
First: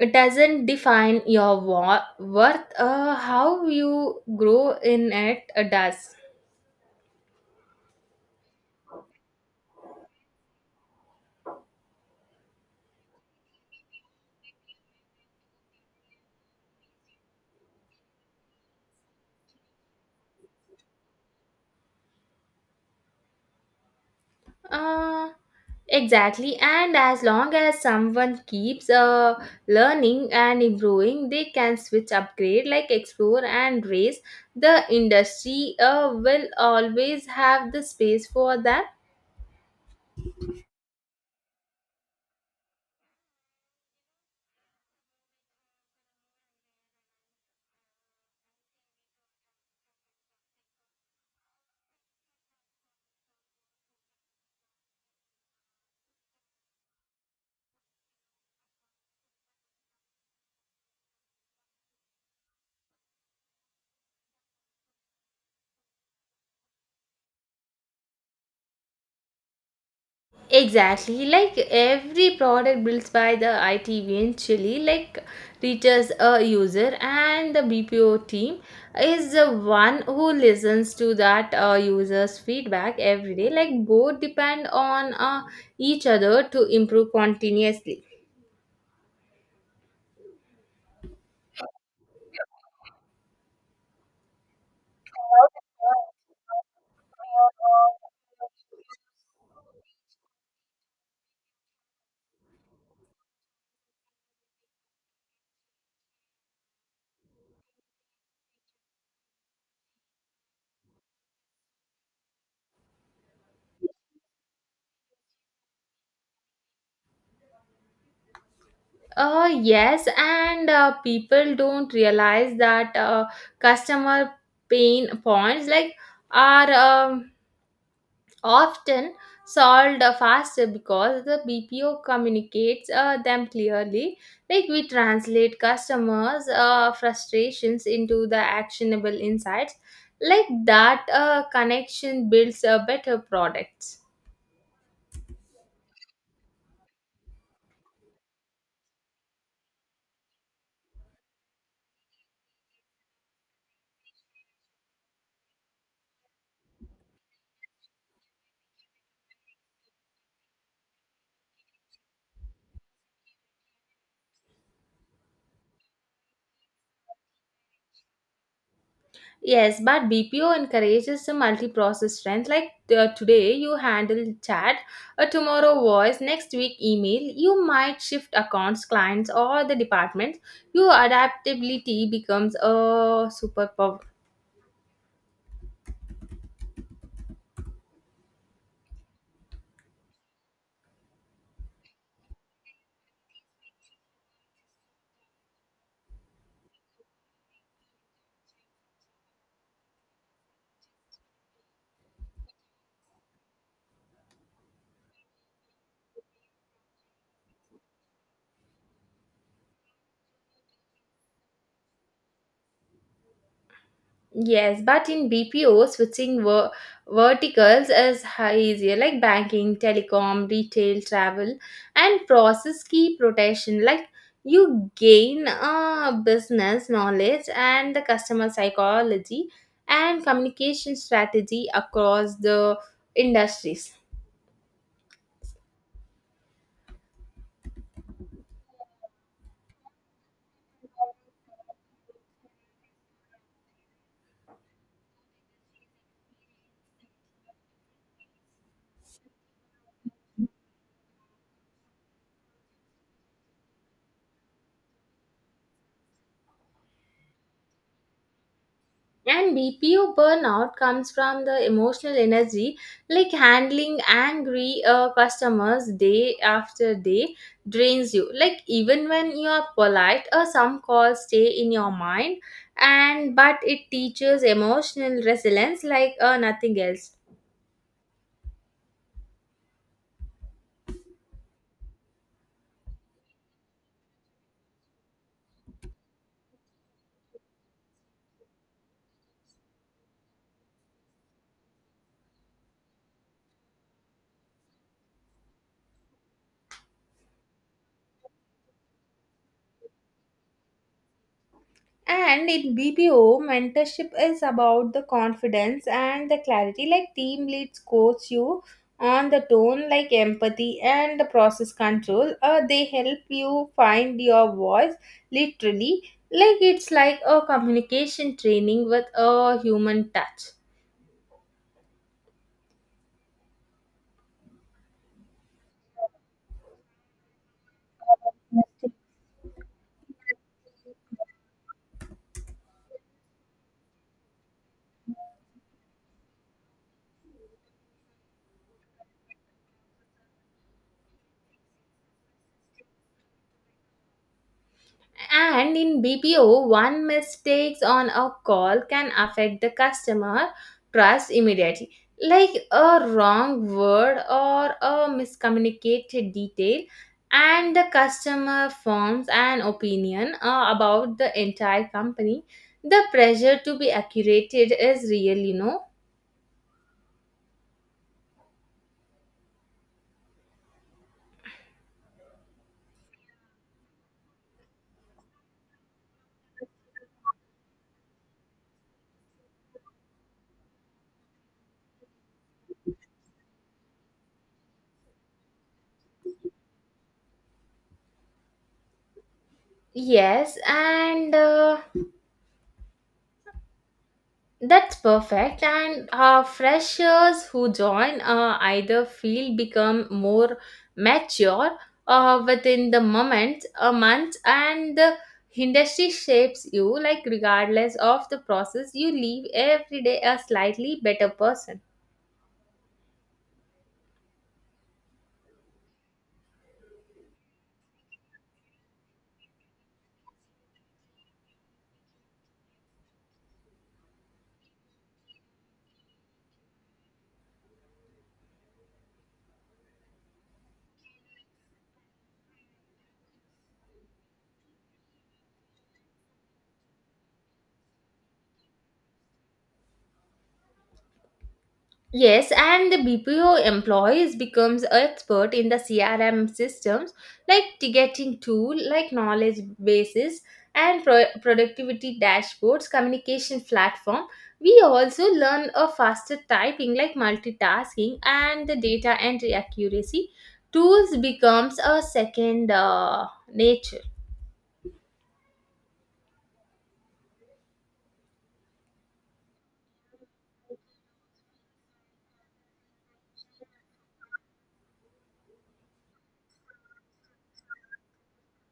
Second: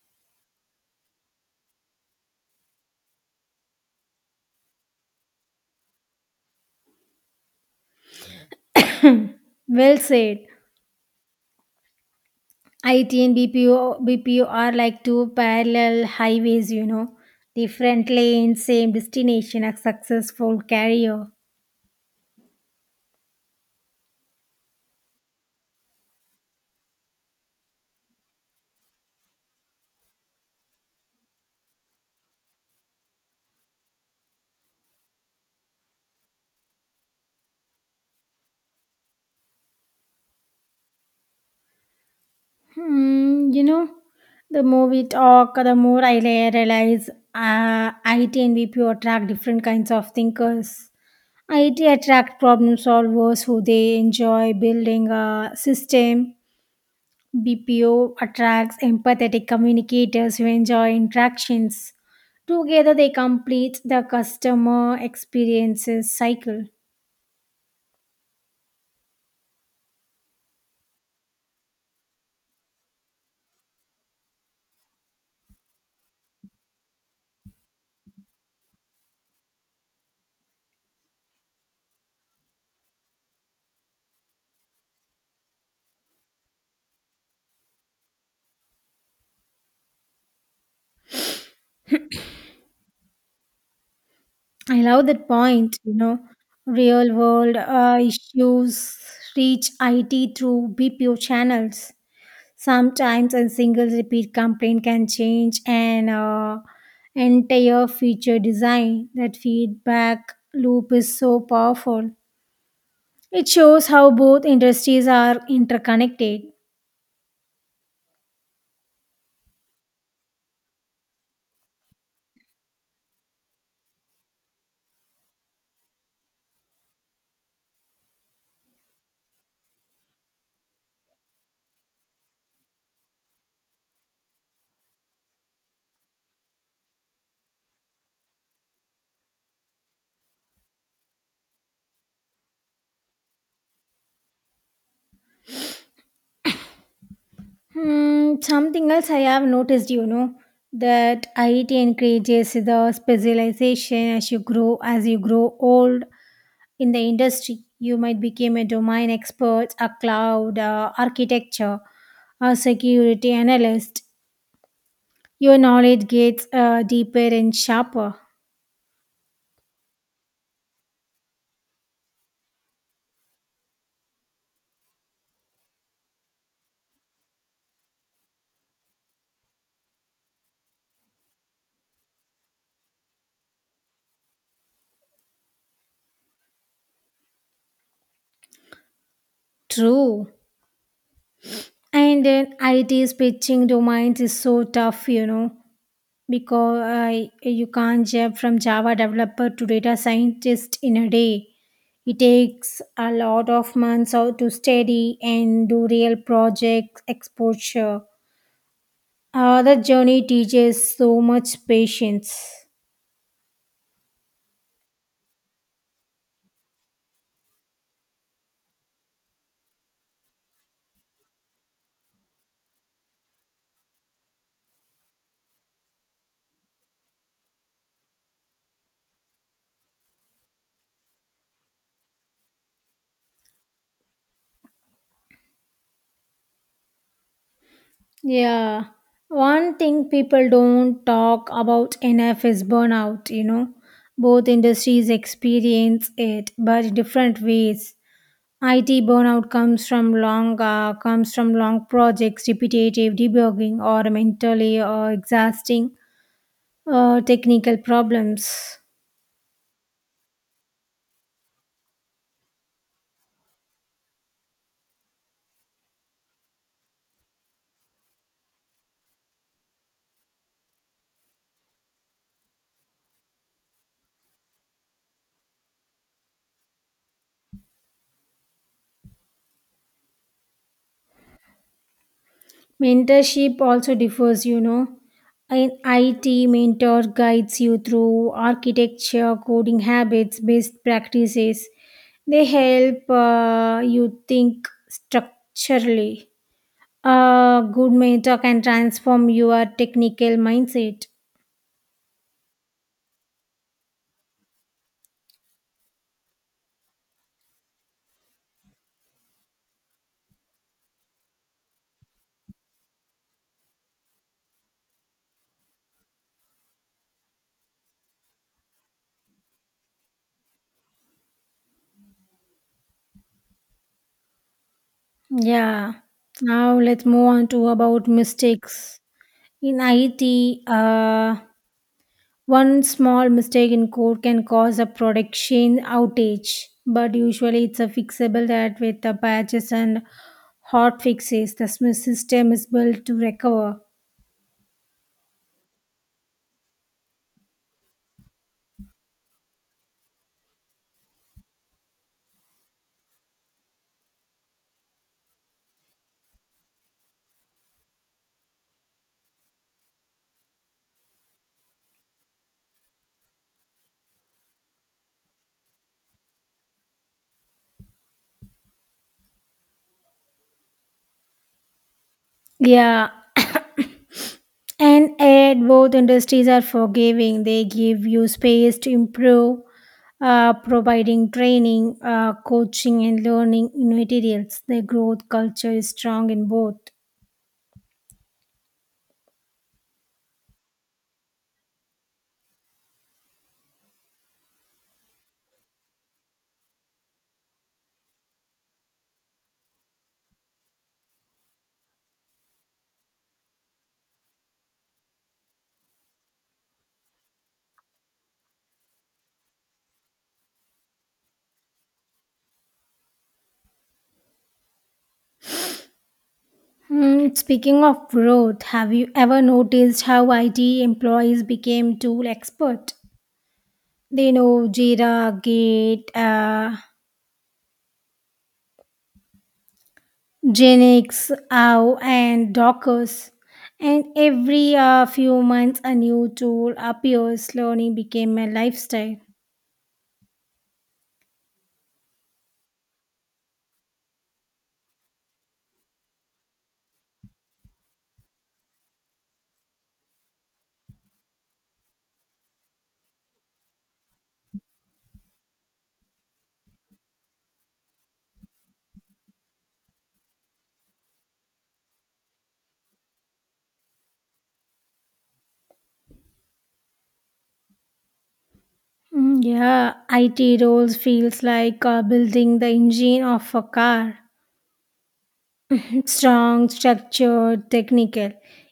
S1: it doesn't define your worth. How you grow in it does.
S2: Well said. IT and BPO are like two parallel highways, you know, different lanes, same destination, a successful career.
S1: uh, exactly, and as long as someone keeps learning and improving, they can switch, upgrade, like explore and raise, the industry will always have the space for that.
S2: Hmm, you know, the more we talk, the more realize IT and BPO attract different kinds of thinkers. IT attract problem solvers who they enjoy building a system. BPO attracts empathetic communicators who enjoy interactions. Together, they complete the customer experiences cycle.
S1: Exactly, like every product built by the IT eventually, like reaches a user, and the BPO team is the one who listens to that user's feedback every day. Like both depend on each other to improve continuously.
S2: I love that point. You know, real world issues reach IT through BPO channels. Sometimes a single repeat complaint can change an entire feature design. That feedback loop is so powerful. It shows how both industries are interconnected.
S1: Yes, and people don't realize that customer pain points, like are. Often solved faster because the BPO communicates them clearly. Like we translate customers' frustrations into the actionable insights. Like that connection builds a better products.
S2: Hmm, something else I have noticed, you know, that IT encourages the specialization as you grow old in the industry. You might become a domain expert, a cloud architecture, a security analyst. Your knowledge gets deeper and sharper.
S1: Yes, but BPO encourages a multi-process strength. Like today, you handle chat, tomorrow voice, next week email. You might shift accounts, clients, or the departments. Your adaptability becomes a superpower.
S2: True. And then IT's pitching domains is so tough, you know, because you can't jump from Java developer to data scientist in a day. It takes a lot of months out to study and do real project exposure. The journey teaches so much patience.
S1: Yes, but in BPO, switching verticals is easier, like banking, telecom, retail, travel, and process key protection. Like you gain business knowledge and the customer psychology and communication strategy across the industries.
S2: Yeah. One thing people don't talk about enough is burnout, you know. Both industries experience it, but in different ways. IT burnout comes from long projects, repetitive debugging, or mentally exhausting technical problems.
S1: And BPO burnout comes from the emotional energy, like handling angry customers day after day drains you. Like even when you are polite, some calls stay in your mind, and but it teaches emotional resilience, like nothing else.
S2: Mentorship also differs, you know. An IT mentor guides you through architecture, coding habits, best practices. They help you think structurally. A good mentor can transform your technical mindset.
S1: And in BPO, mentorship is about the confidence and the clarity. Like team leads coach you on the tone, like empathy and the process control. They help you find your voice literally. Like it's like a communication training with a human touch.
S2: Yeah. Now let's move on to about mistakes. In IT, one small mistake in code can cause a production outage, but usually it's a fixable that with the patches and hot fixes, the system is built to recover.
S1: And in BPO, one mistakes on a call can affect the customer trust immediately. Like a wrong word or a miscommunicated detail, and the customer forms an opinion about the entire company. The pressure to be accurate is real, you know.
S2: Yeah, and at both industries are forgiving. They give you space to improve, providing training, coaching, and learning materials. The growth culture is strong in both.
S1: Yes, and that's perfect. And Freshers who join either field become more mature within the moment, a month, and the industry shapes you, like, regardless of the process, you leave every day a slightly better person.
S2: Hmm, speaking of growth, have you ever noticed how IT employees became tool expert? They know Jira, Git, Genix, OW, and Dockers. And every few months, a new tool appears. Learning became a lifestyle.
S1: Yes, and the BPO employees becomes expert in the CRM systems, like ticketing tool, like knowledge bases and productivity dashboards, communication platform. We also learn a faster typing, like multitasking and the data entry accuracy. Tools becomes a second nature.
S2: Mm, yeah, IT roles feels like building the engine of a car. Strong, structured, technical,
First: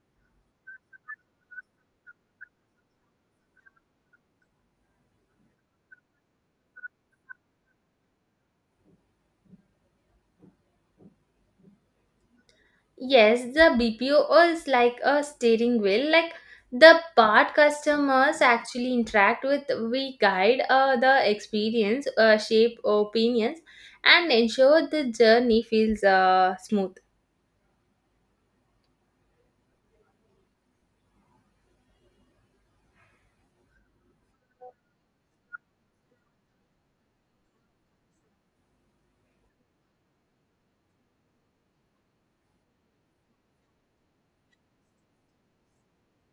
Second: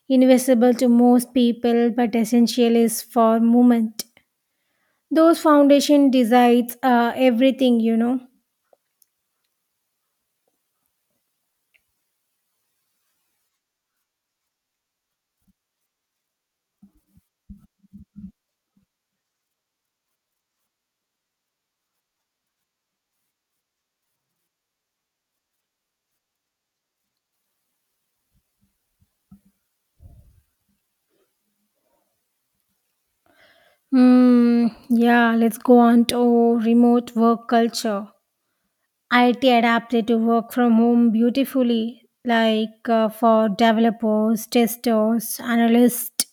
S2: invisible to most people, but essential is for movement. Those foundation decides everything, you know.
S1: Yes, the BPO is like a steering wheel. Like the part customers actually interact with, we guide the experience, shape opinions, and ensure the journey feels smooth.
S2: Mm, yeah, let's go on to remote work culture. IT adapted to work from home beautifully, like for developers, testers, analysts,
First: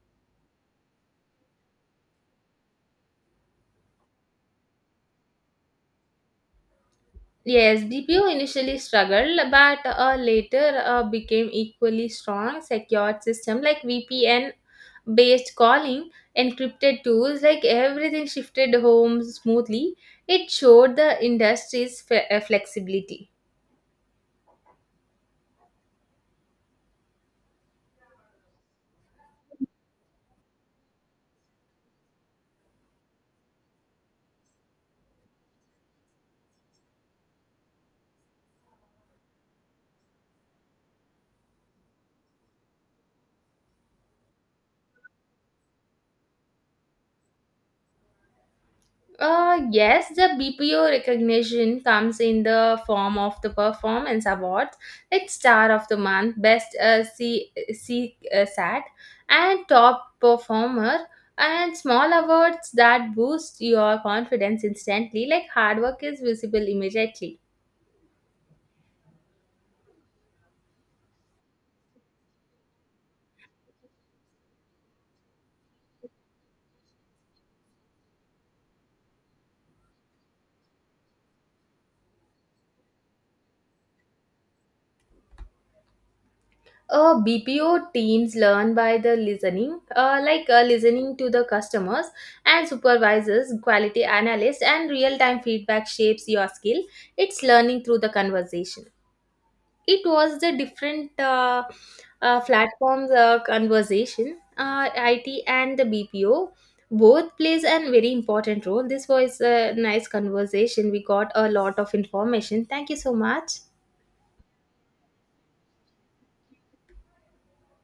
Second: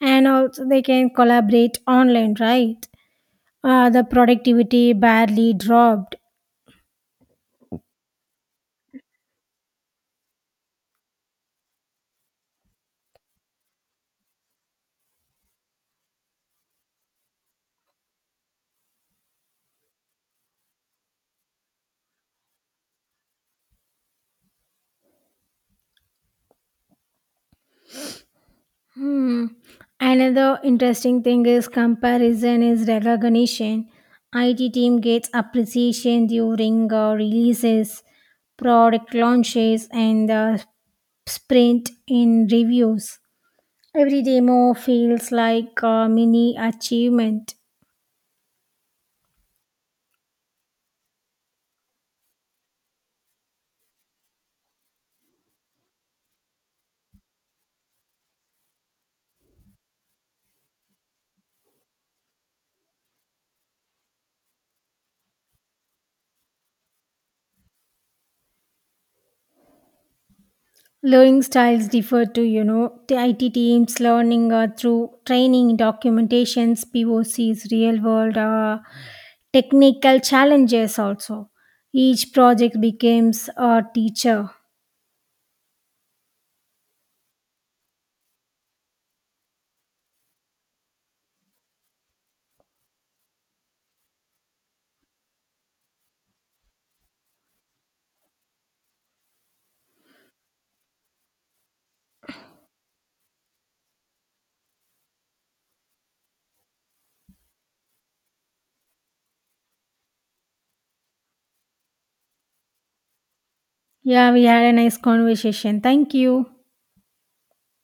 S2: and also they can collaborate online, right? The productivity barely dropped.
S1: Yes, BPO initially struggled, but later became equally strong secured system like VPN based calling, encrypted tools, like everything shifted home smoothly. It showed the industry's flexibility.
S2: Hmm. Another interesting thing is comparison is recognition. IT team gets appreciation during releases, product launches, and sprint in reviews. Every demo feels like a mini achievement.
S1: Yes, the BPO recognition comes in the form of the performance awards, like Star of the Month, Best C, C SAT, and Top Performer, and small awards that boost your confidence instantly, like hard work is visible immediately.
S2: Learning styles differ too, you know. The IT teams learning through training, documentations, POCs, real world technical challenges also. Each project becomes a teacher.
S1: BPO teams learn by the listening, listening to the customers and supervisors, quality analysts, and real time feedback shapes your skill. It's learning through the conversation. It was the different platforms conversation. IT and the BPO both plays a very important role. This was a nice conversation. We got a lot of information. Thank you so much.
S2: Yeah, we had a nice conversation. Thank you.